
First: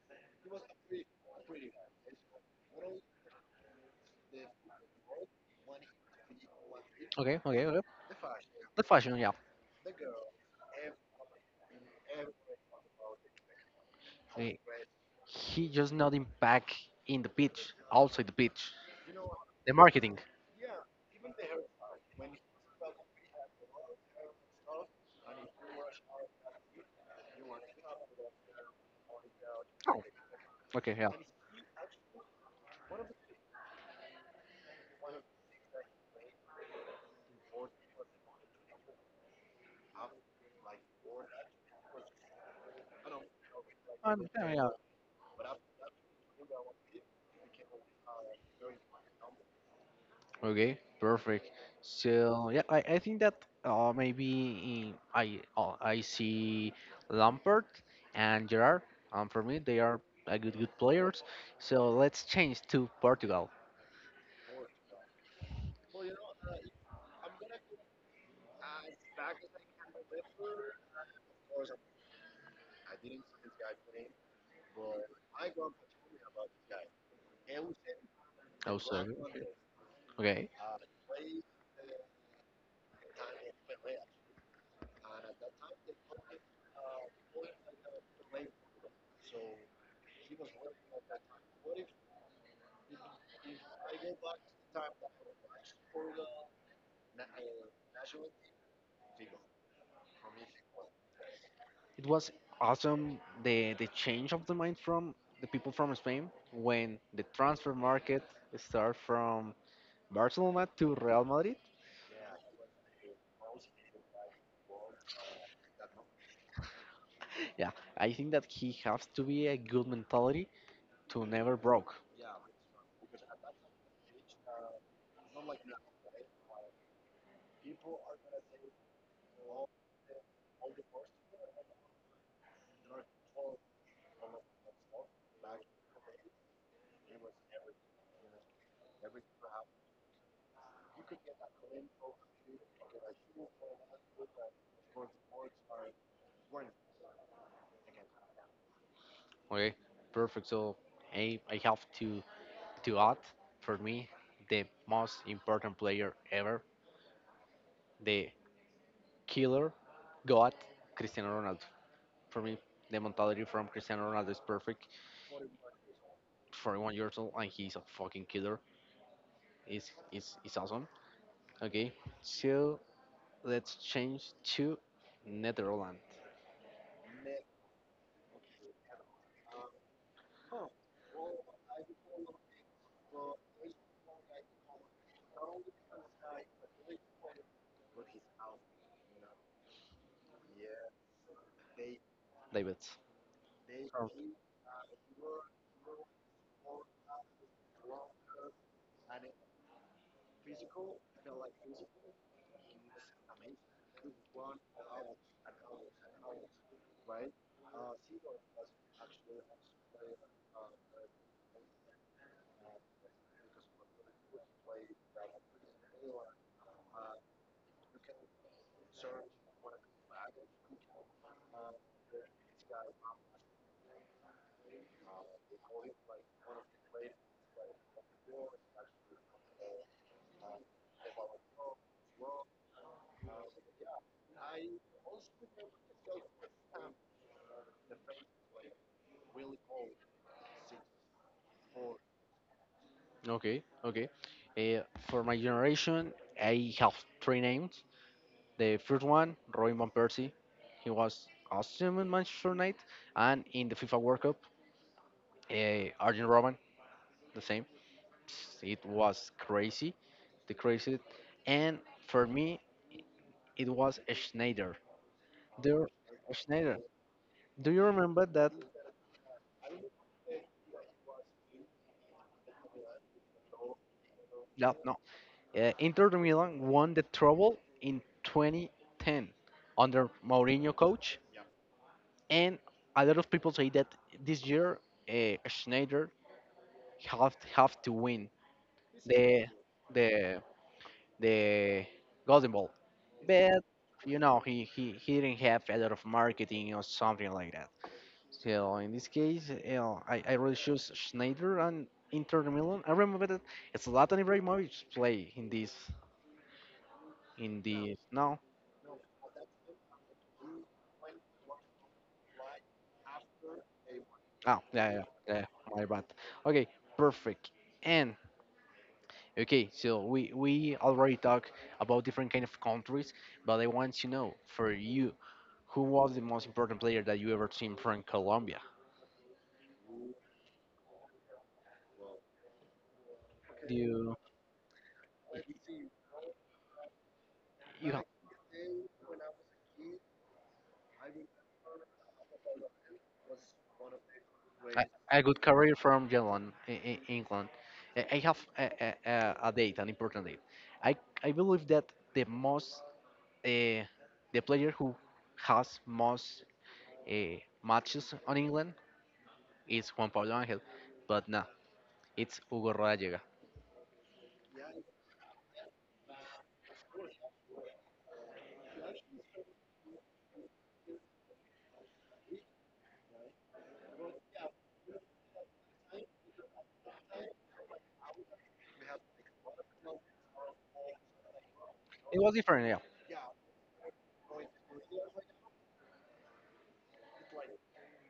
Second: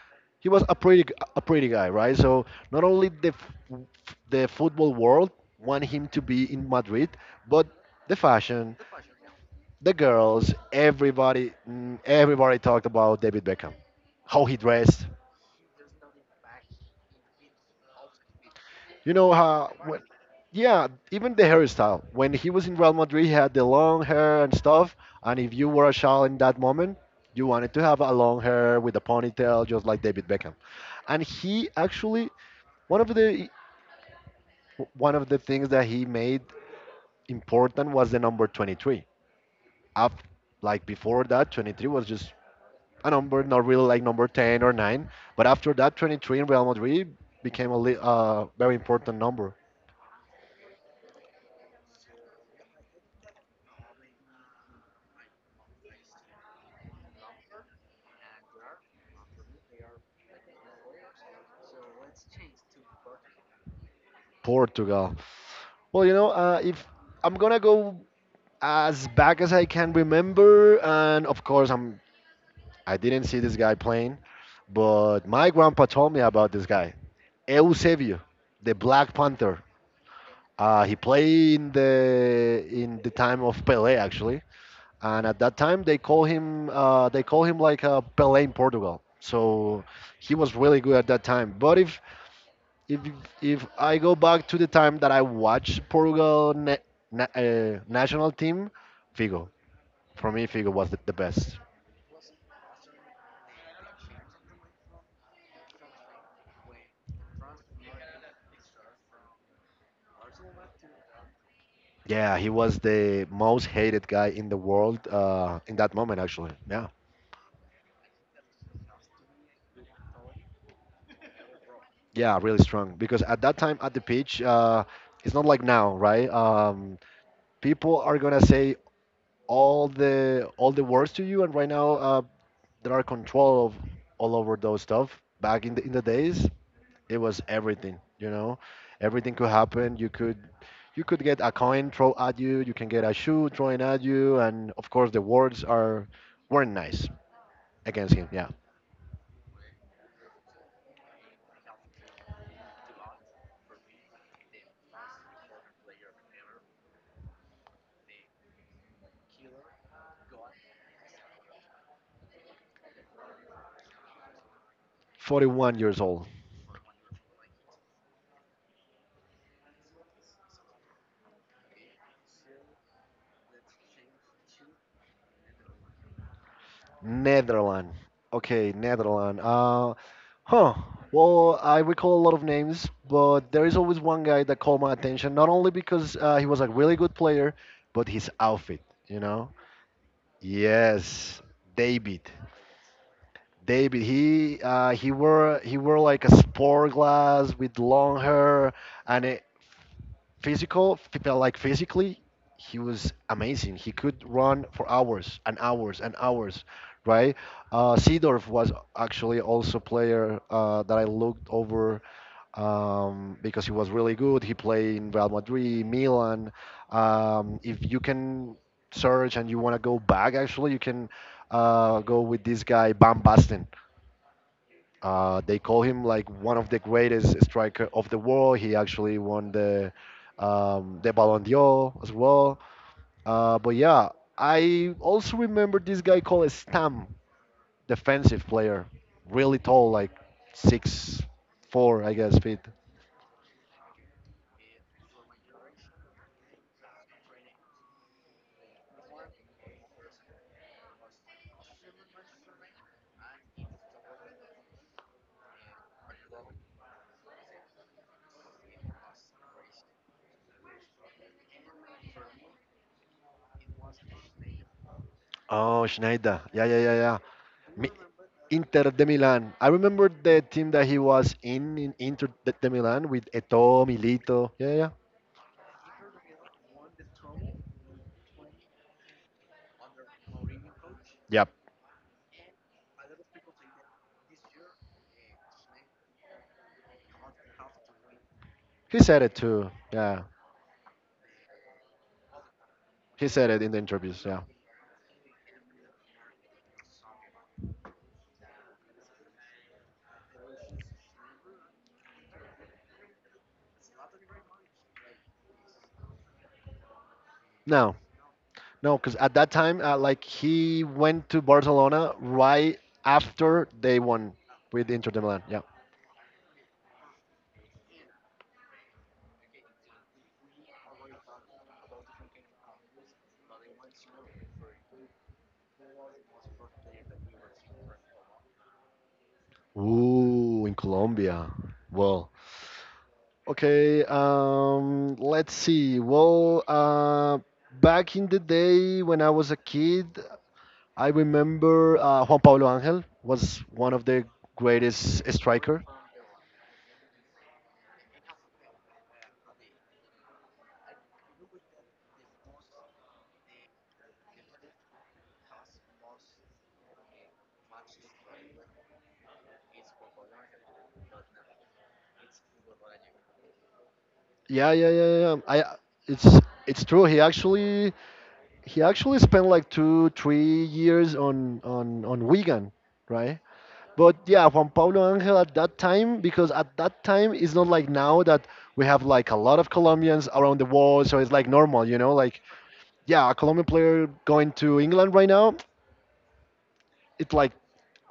Speaker 2: he was a pretty guy, right? So not only the football world want him to be in Madrid,
Speaker 1: Okay, okay,
Speaker 2: but
Speaker 1: okay.
Speaker 2: the fashion,
Speaker 1: The fashion, yeah.
Speaker 2: the girls, everybody mm, everybody talked about David Beckham, how
Speaker 1: Eh,
Speaker 2: he dressed,
Speaker 1: He just not in back in the pitch, outside the pitch.
Speaker 2: You know how
Speaker 1: The
Speaker 2: when,
Speaker 1: marketing.
Speaker 2: yeah, even the hairstyle. When he was in Real Madrid, he had the long hair and stuff. And if you were a child in that moment, you wanted to have a long hair with a ponytail, just like
Speaker 1: Oh,
Speaker 2: David Beckham.
Speaker 1: okay, yeah.
Speaker 2: And he actually one of the one of the things that he made important was the number 23. After, like before that, 23 was just a number, not really like number
Speaker 1: Yeah,
Speaker 2: 10
Speaker 1: yeah.
Speaker 2: or 9. But after that, 23 in Real Madrid became a very important number.
Speaker 1: Okay, perfect. So yeah, I think that maybe in, I see Lampard and Gerard. For me, they are a good players. So let's change to Portugal.
Speaker 2: Portugal. Well, you know, if I'm gonna go as back as I can remember, and of course, I didn't see this guy playing, but my grandpa told me about this guy, Eusebio, the
Speaker 1: Also,
Speaker 2: Black Panther.
Speaker 1: okay.
Speaker 2: He played in the time of Pelé actually, and at that time they call him like a Pelé in Portugal. So he was really good at that time. But if if I go back to the time that I watched Portugal national team, Figo. For me, Figo was the best.
Speaker 1: It was awesome the change of the mind from the people from Spain when the transfer market start from Barcelona to Real Madrid.
Speaker 2: Yeah, he was the most hated guy in the world in that moment, actually. Yeah,
Speaker 1: Yeah, I think that he has to be a good mentality to never broke.
Speaker 2: yeah, really strong. Because at that time at the pitch, it's not like now, right? People are gonna say all the words to you, and right now there are control of all over those stuff. Back in the days, it was everything, you know, everything could happen, you could get a coin thrown at you, you can get a shoe thrown at you, and of course the words are weren't nice against him, yeah.
Speaker 1: Okay, perfect. So I have to add for me the most important player ever, the killer god Cristiano Ronaldo. For me, the mentality from Cristiano Ronaldo is perfect.
Speaker 2: 41 years old.
Speaker 1: 41 years old and he's a fucking killer. It's awesome. Okay, so let's change to Netherlands,
Speaker 2: Netherlands. Okay, Netherlands. Huh well, I recall a lot of names, but there is always one guy that caught my attention, not only because he was a really good player, but his outfit, you know. Yes, David.
Speaker 1: David.
Speaker 2: David,
Speaker 1: Oh,
Speaker 2: he wore like a sport glass with long hair, and physical, physically, he was amazing. He could run for hours and hours and hours, right? Seedorf was actually also player that I looked over, because he was really good. He played in Real Madrid, Milan. If you can search and you want to go back, actually, you can go with this guy Van Basten. They call him like one of the greatest striker of the world. He actually won the Ballon d'Or as well. But yeah, I also remember this guy called Stam, defensive player, really tall, like 6'4", I guess, feet.
Speaker 1: okay, okay. Uh, for my generation, I have three names. The first one, Robin Van Persie. He was awesome in Manchester United and in the FIFA World Cup. Arjen Robben, the same. It was crazy, the crazy. And for me, it was Schneider.
Speaker 2: Oh,
Speaker 1: Do
Speaker 2: Schneider. Yeah, yeah,
Speaker 1: Schneider.
Speaker 2: yeah, yeah.
Speaker 1: Do you
Speaker 2: Mi-
Speaker 1: remember that?
Speaker 2: Inter de Milan. I remember the team that he was in Inter de Milan with Eto'o, Milito. Yeah,
Speaker 1: No,
Speaker 2: yeah.
Speaker 1: no. Inter de Milan won the treble in 2010 under Mourinho coach,
Speaker 2: Yep.
Speaker 1: and a lot of people say that this year Schneider have to win
Speaker 2: He said it
Speaker 1: the
Speaker 2: too. Yeah.
Speaker 1: the the Golden Ball,
Speaker 2: He said it
Speaker 1: but
Speaker 2: in the
Speaker 1: you
Speaker 2: interviews. Yeah.
Speaker 1: know he didn't have a lot of marketing or something like that. So in this case, you know, I really choose Schneider and Inter de Milan. I remember that Zlatan Ibrahimovic play in this in
Speaker 2: Now,
Speaker 1: the no.
Speaker 2: No, because at that time, like he went to Barcelona right after they won
Speaker 1: Oh,
Speaker 2: with
Speaker 1: yeah, yeah,
Speaker 2: Inter de Milan.
Speaker 1: yeah,
Speaker 2: Yeah.
Speaker 1: yeah, my bad. Okay, perfect. And okay, so we already talked about different kind of countries, but I want to know for you, who was the most important player that you ever seen from Colombia?
Speaker 2: Ooh, in Colombia. Well,
Speaker 1: Do
Speaker 2: okay.
Speaker 1: you
Speaker 2: Let's see.
Speaker 1: you have
Speaker 2: Back in the day when I was a kid, I remember Juan Pablo Angel was one of the
Speaker 1: a,
Speaker 2: greatest
Speaker 1: a good career
Speaker 2: striker.
Speaker 1: from England? England. I have a date, an important date. I I believe that the most uh, the player who has most uh, matches on England, it's Juan Pablo Angel, but no, it's Hugo Rodallega.
Speaker 2: Yeah, yeah, yeah, yeah, yeah. I it's it's true. He actually spent like two, 3 years on Wigan, right? But yeah, Juan Pablo Angel at that time, because at that time it's not like now that we have like a lot of Colombians around the world, so it's like normal, you know.
Speaker 1: It was
Speaker 2: Like
Speaker 1: different, yeah.
Speaker 2: yeah, a Colombian player going to England right now, it's like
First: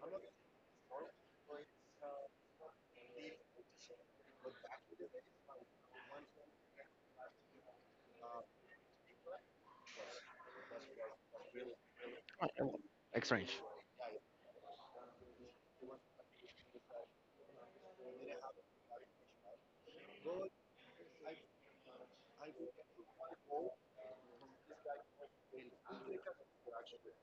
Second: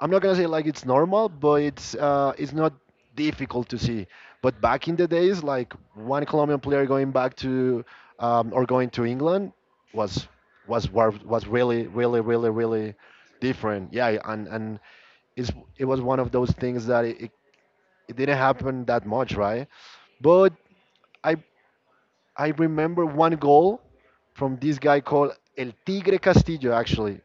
Speaker 2: I'm not gonna say like it's normal, but it's not difficult to see. But back in the days, like one Colombian player going back to or going to England was was really really really really
Speaker 1: Strange.
Speaker 2: different. Yeah, and it's, it was one of those things it didn't happen that much, right? But I I remember one goal from this guy called El Tigre Castillo actually.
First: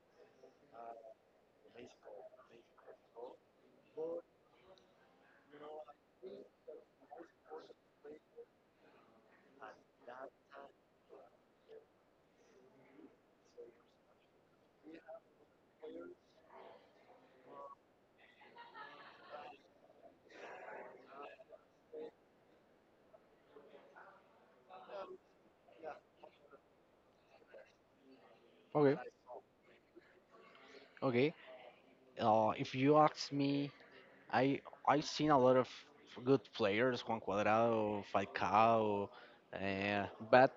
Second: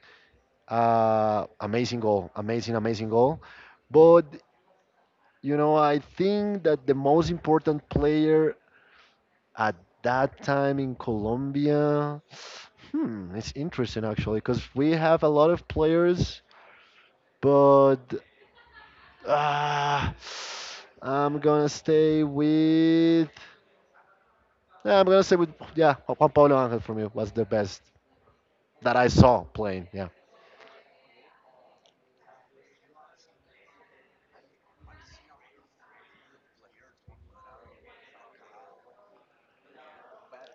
Speaker 2: Amazing goal, amazing amazing goal. But You know, I think that the most important player at that time in Colombia, hmm, it's interesting actually, because we have a lot of players, but uh, I'm gonna stay with. I'm gonna stay with, yeah, Juan Pablo Angel from you was the best
Speaker 1: Okay.
Speaker 2: that I saw playing. Yeah.
Speaker 1: Okay. If you ask me, I I seen a lot of good players, Juan Cuadrado, Falcao, uh, but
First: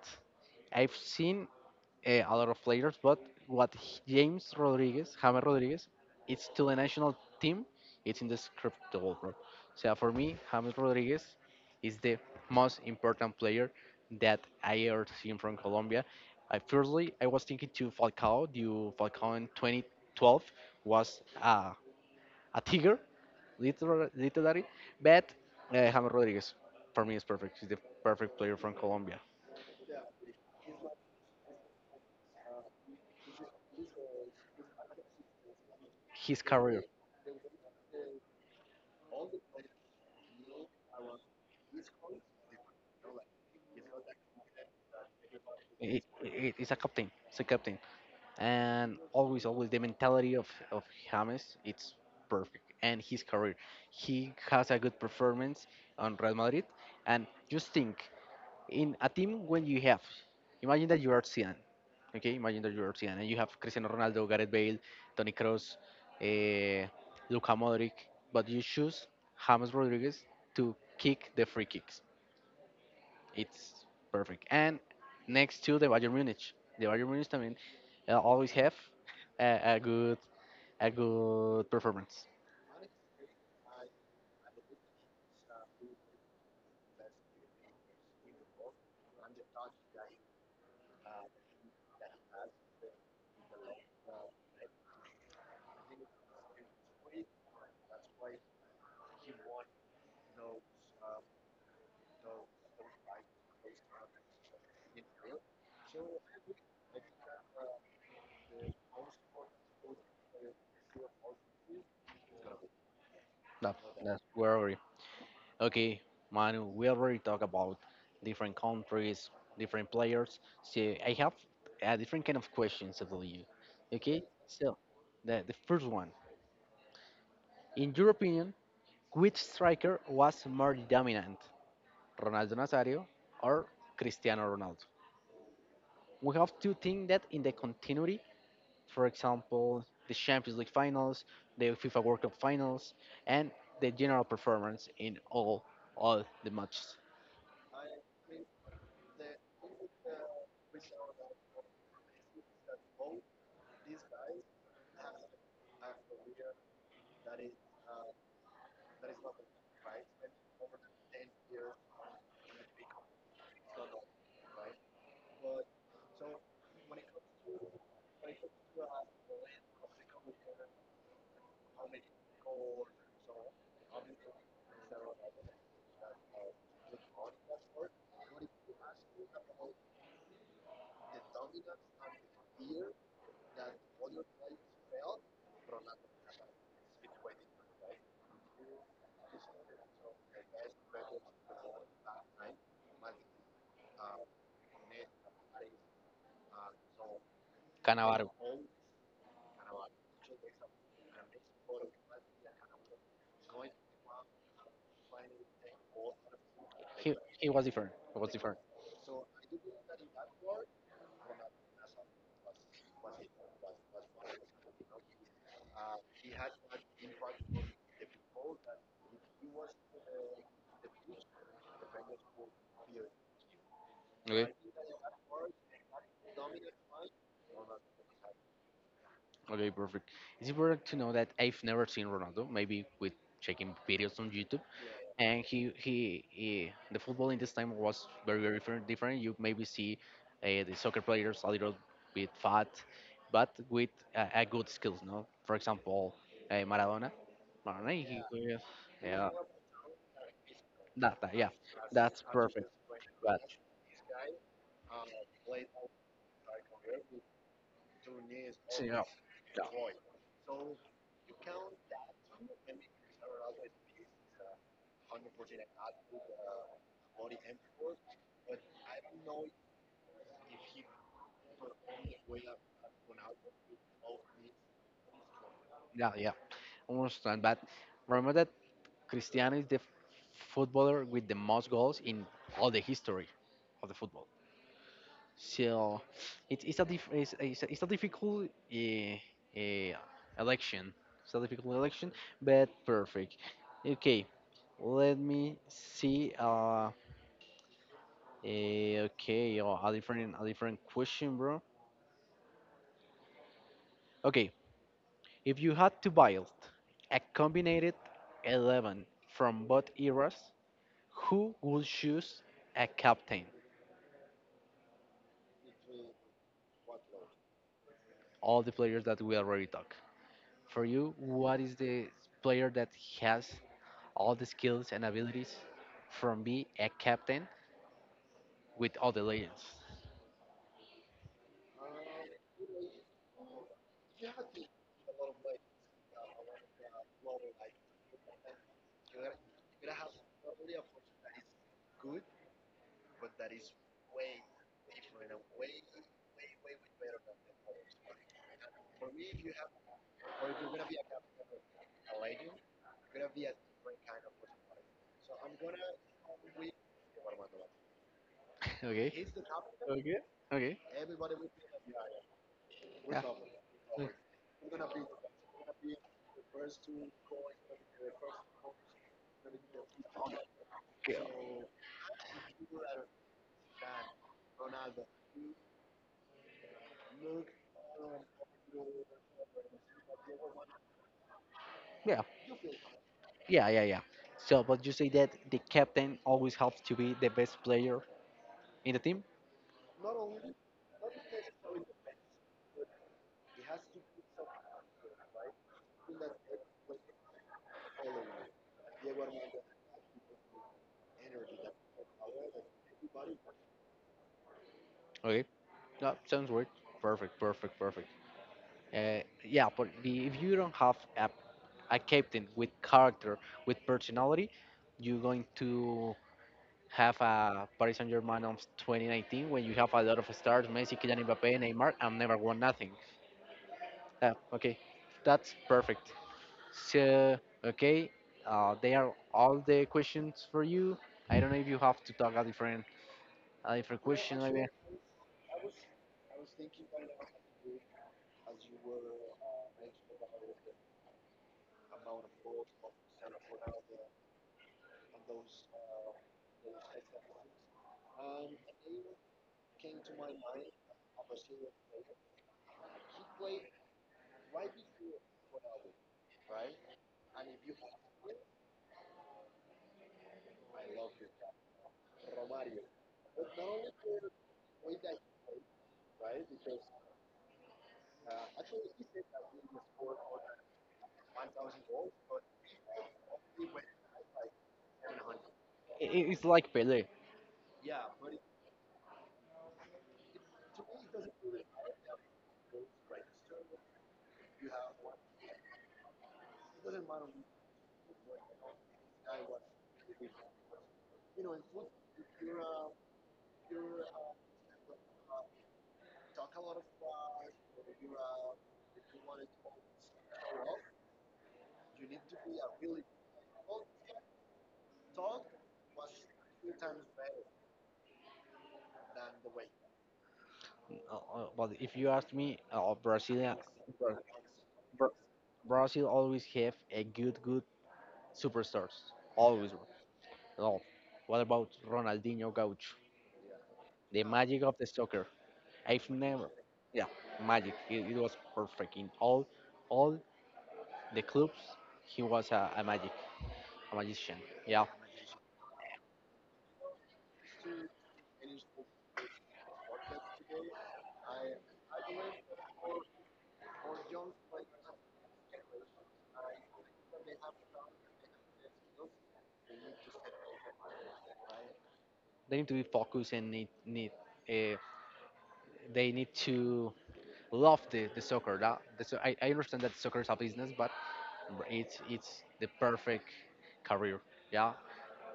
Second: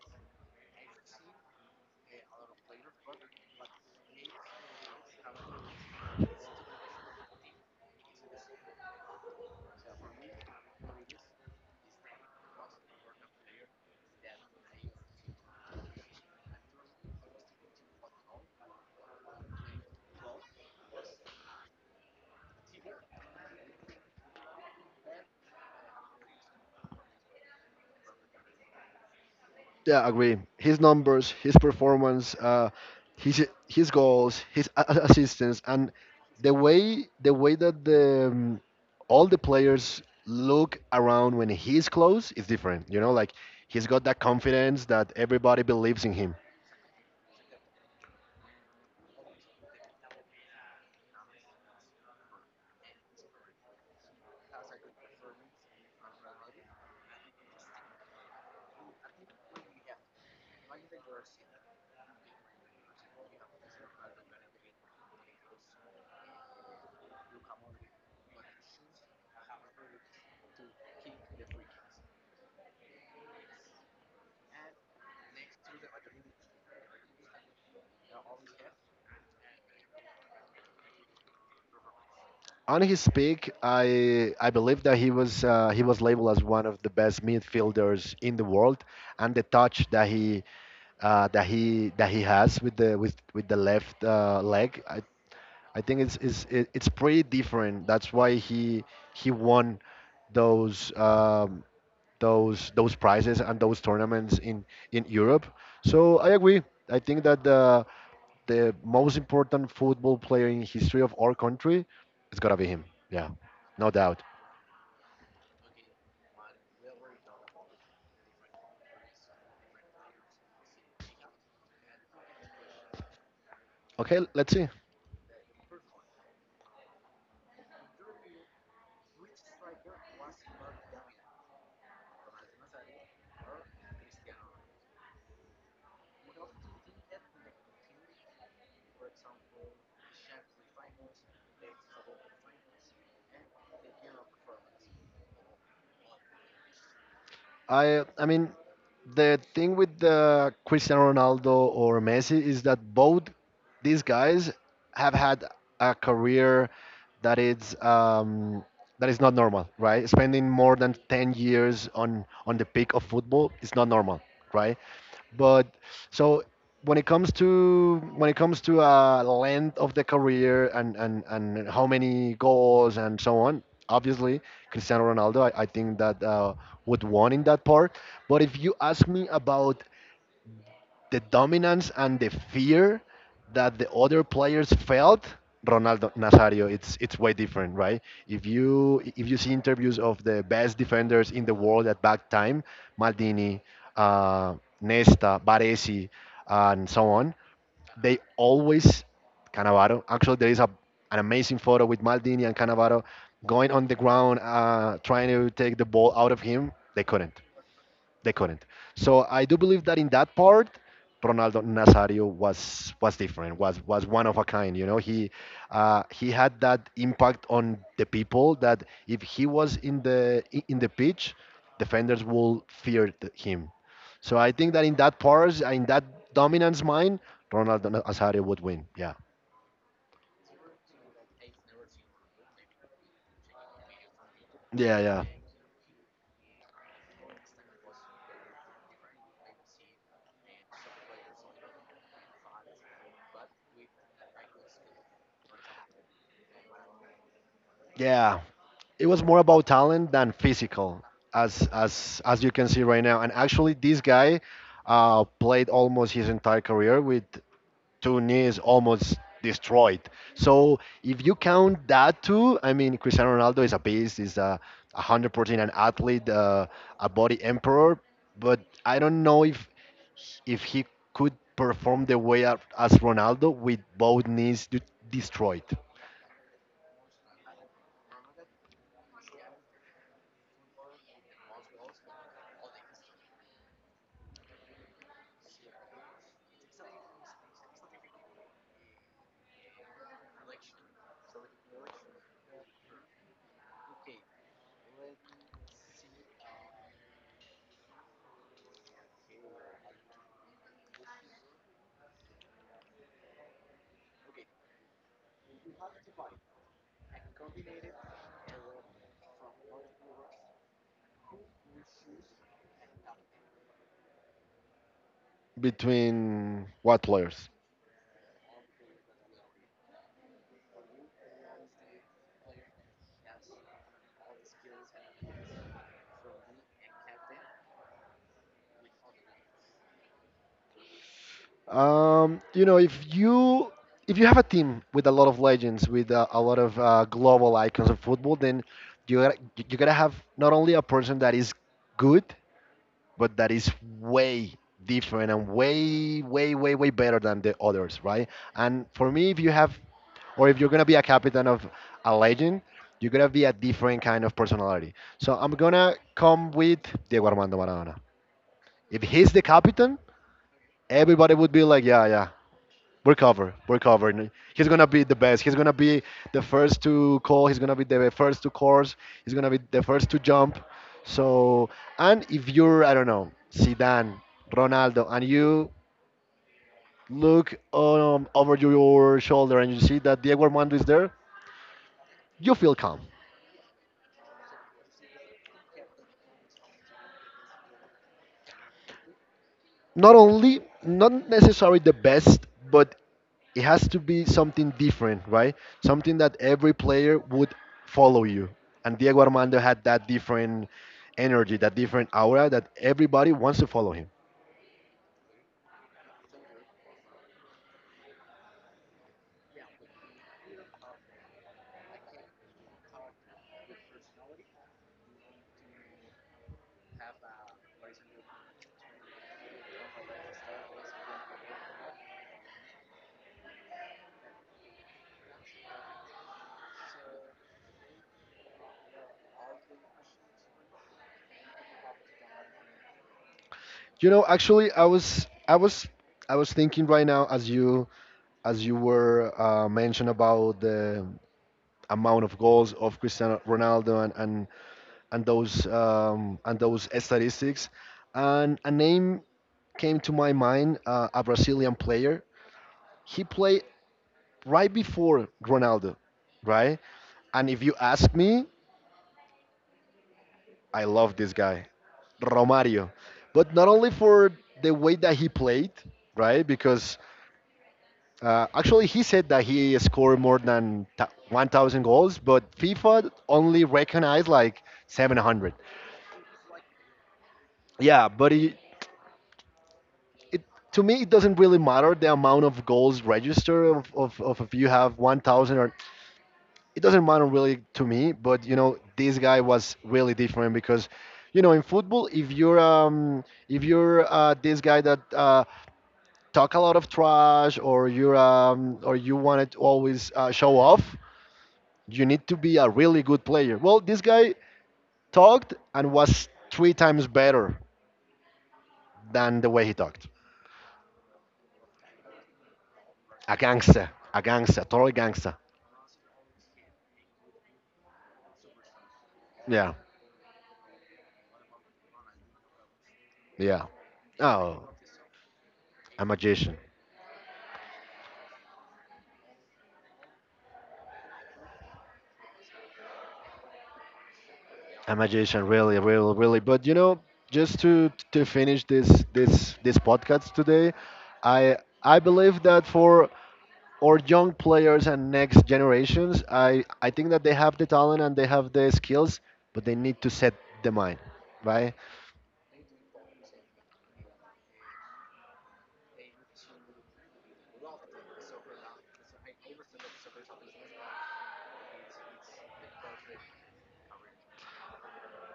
Speaker 1: I've seen a lot of players, but James Rodriguez, James Rodriguez, it's to the national team, it's indescriptible, bro. So for me, James Rodriguez is the most important player that I ever seen from Colombia. I firstly, I was thinking to Falcao. Due Falcao in 2012 was a tiger, literally, literally. But James Rodriguez, for me, is perfect. He's the perfect player from Colombia.
Speaker 2: Yeah, agree. His numbers, his performance, his goals, his assistance, and
Speaker 1: His
Speaker 2: the
Speaker 1: career,
Speaker 2: way the way that the all the players look around when he's close is different. You know, like he's got that confidence that everybody believes in him.
Speaker 1: it's a captain. It's a captain. And always always the mentality of James, it's perfect, and his career, he has a good performance on Real Madrid. And just think, in a team when you have, imagine that you are Zidane, okay, imagine that you are Zidane and you have Cristiano Ronaldo, Gareth Bale, Toni Kroos, eh, Luka Modric, but you choose James Rodriguez to kick the free kicks, it's perfect. And next to the Bayern Munich también always have a, a good a good performance.
Speaker 2: On his peak, I believe that he was labeled as one of the best midfielders in the world, and the touch that he that he has with the with the left leg. I think it's pretty different. That's why he won those those prizes and those tournaments in Europe. So I agree. I think that the most important football player in history of our country, is has gotta be him. Yeah,
Speaker 1: No,
Speaker 2: no
Speaker 1: that's
Speaker 2: doubt.
Speaker 1: where we, okay, Manu. We already talked about different countries, different players. So I have a different kind of questions about you.
Speaker 2: Okay,
Speaker 1: Okay,
Speaker 2: let's see.
Speaker 1: so the first one, in your opinion, which striker was more dominant, Ronaldo Nazario or Cristiano Ronaldo? We have to think that in the continuity, for example, the Champions League finals, the FIFA World Cup finals, and the general performance in all the matches.
Speaker 2: I mean the thing with the Cristiano Ronaldo or Messi is that both these guys have had a career that is that is not normal, right? Spending more than 10 years on the peak of football is not normal, right? But so when it comes to length of the career and how many goals and so on, obviously Cristiano Ronaldo, I think that would won in that part. But if you ask me about the dominance and the fear that the other players felt Ronaldo Nazario it's way different, right? If you if you see interviews of the best defenders in the world at that time, Maldini, uh, Nesta, Baresi, and so on, they
Speaker 1: Cannavaro,
Speaker 2: always Cannavaro actually there is a an amazing photo with Maldini and Cannavaro going on the ground trying to take the ball out of him, they
Speaker 1: he,
Speaker 2: couldn't,
Speaker 1: he was different. He was
Speaker 2: they
Speaker 1: different.
Speaker 2: couldn't. So I do believe that in that part, Ronaldo Nazario was different, was one of a kind. You know, he had that impact on the people that if he was in the pitch, defenders will fear him. So
Speaker 1: Okay.
Speaker 2: I think that in that part, in that dominance mind, Ronaldo Nazario would win. Yeah,
Speaker 1: Okay, perfect. It's important to know that I've never seen Ronaldo. Maybe with checking videos on YouTube,
Speaker 2: yeah, yeah,
Speaker 1: and he he the football in this time was very very different. Different. You maybe see the soccer players a little bit fat, but with a good skills. No, for example, Maradona. Maradona,
Speaker 2: yeah. It was
Speaker 1: yeah,
Speaker 2: more about talent than physical,
Speaker 1: yeah,
Speaker 2: as as
Speaker 1: that's
Speaker 2: as you can
Speaker 1: perfect.
Speaker 2: see right now. And
Speaker 1: But
Speaker 2: actually, this guy played almost his entire career with two knees
Speaker 1: so, you know,
Speaker 2: almost
Speaker 1: yeah,
Speaker 2: destroyed. So if you count that too, I mean, Cristiano Ronaldo is a beast. Is 100% an athlete, a body emperor. But I don't know if he could perform the way of- as Ronaldo with both knees destroyed.
Speaker 1: yeah, yeah, understand. But remember that Cristiano is the footballer with the most goals in all the history of the football. So it's a difficult uh, election. It's a difficult election, but perfect. Okay, let me see. Okay, oh, a different question, bro. Okay, if you had to build a combined 11 from both eras, who would choose a captain?
Speaker 2: Between what players?
Speaker 1: All the players that we already talked. For you, what is the player that has all the skills and abilities from being a captain with all the legends?
Speaker 2: You know, if you have a team with a lot of legends, with a lot of global icons of football, then you gotta you gotta have not only a person that is good, but that is way different and way better than the others, right? And for me, if you have or if you're gonna be a captain of a legend, you're gonna be a different kind of personality. So I'm gonna come with Diego Armando Maradona. If
Speaker 1: Okay.
Speaker 2: he's the captain,
Speaker 1: Okay. Okay.
Speaker 2: everybody would be like, yeah, yeah, we're
Speaker 1: Yeah.
Speaker 2: covered. We're
Speaker 1: Mm.
Speaker 2: covered. He's gonna be the best. He's gonna be the first to call. He's gonna be the first to course. He's gonna be the first to jump. So, and if you're, I don't know, Zidane, Ronaldo, and you look over your shoulder and you see that Diego Armando is there,
Speaker 1: Yeah,
Speaker 2: you feel calm.
Speaker 1: yeah, yeah, yeah. So, but you say that the captain always helps to be the best player in the team?
Speaker 2: Not only, not necessarily the best, but it has to be something different, right? Something that every player would follow you. And Diego Armando had that different energy, that different aura that everybody wants to follow him.
Speaker 1: Okay. Yeah, sounds good. Perfect, perfect, perfect. Yeah, but the, if you don't have a captain with character, with personality, you're going to have a Paris Saint Germain of 2019 when you have a lot of stars, Messi, Kylian Mbappe, Neymar, and never won nothing. Okay, that's perfect. So, okay, they are all the questions for you. I don't know if you have to talk a a different
Speaker 2: You know,
Speaker 1: question. I mean,
Speaker 2: actually, I was thinking right now as you, as you were mentioned about the amount of goals of Cristiano Ronaldo and and those and those statistics, and a name came to my mind, a Brazilian player. He played right before Ronaldo, right? And if you ask me, I love this guy, Romario. But not only for the way that he played, right? Because actually, he said that he scored more than 1,000 goals, but FIFA only recognized like 700.
Speaker 1: it's like Pele.
Speaker 2: Yeah, but it, to me, it doesn't really matter the amount of goals registered of if you have 1,000 or it doesn't matter really to me. But you know, this guy was really different because, you know, in football, if you're if you're this guy that talk a lot of trash or you're or you want to always show off, you need to be a really good player. Well, this guy talked and was 3 times better than the way he talked.
Speaker 1: But if you ask me, Brazil, Bra-
Speaker 2: A gangster, total
Speaker 1: Bra-
Speaker 2: gangster.
Speaker 1: Brazil always have a good, good superstars. Always.
Speaker 2: Yeah,
Speaker 1: Oh, what about Ronaldinho Gaucho?
Speaker 2: yeah.
Speaker 1: The magic
Speaker 2: Oh,
Speaker 1: of the soccer.
Speaker 2: a
Speaker 1: I've never.
Speaker 2: magician.
Speaker 1: Yeah, magic. It was perfect in all the clubs. He was a magic, a magician. Yeah,
Speaker 2: A magician, really, really, really. But you know, just to finish this podcast today, I I believe that for our young players and next generations, I think that they have the talent and they have the skills, but they need to set the mind, right?
Speaker 1: they need to be focused and need. Uh, they need to love the soccer. I understand that soccer is a business, but it's the perfect career. Yeah.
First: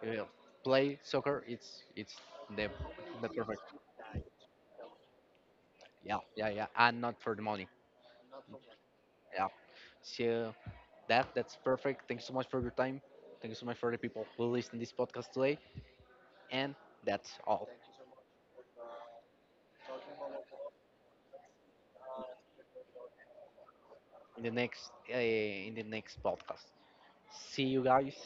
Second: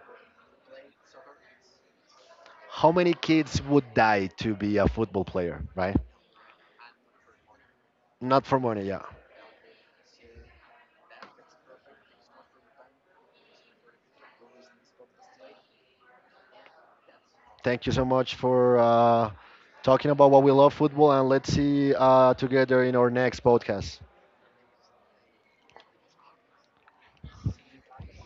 Speaker 1: Uh, Play soccer. It's the
Speaker 2: How many
Speaker 1: the perfect.
Speaker 2: kids would die to be a football player, right?
Speaker 1: Yeah, yeah, yeah, and not for the money.
Speaker 2: Not for money, yeah.
Speaker 1: Yeah. So that's perfect. Thank you so much for your time. Thank you so much for the people who listen this podcast today. And that's all.
Speaker 2: Thank you so much for talking about what we love football, and let's see together in our next podcast.
Speaker 1: In the next podcast. See you guys.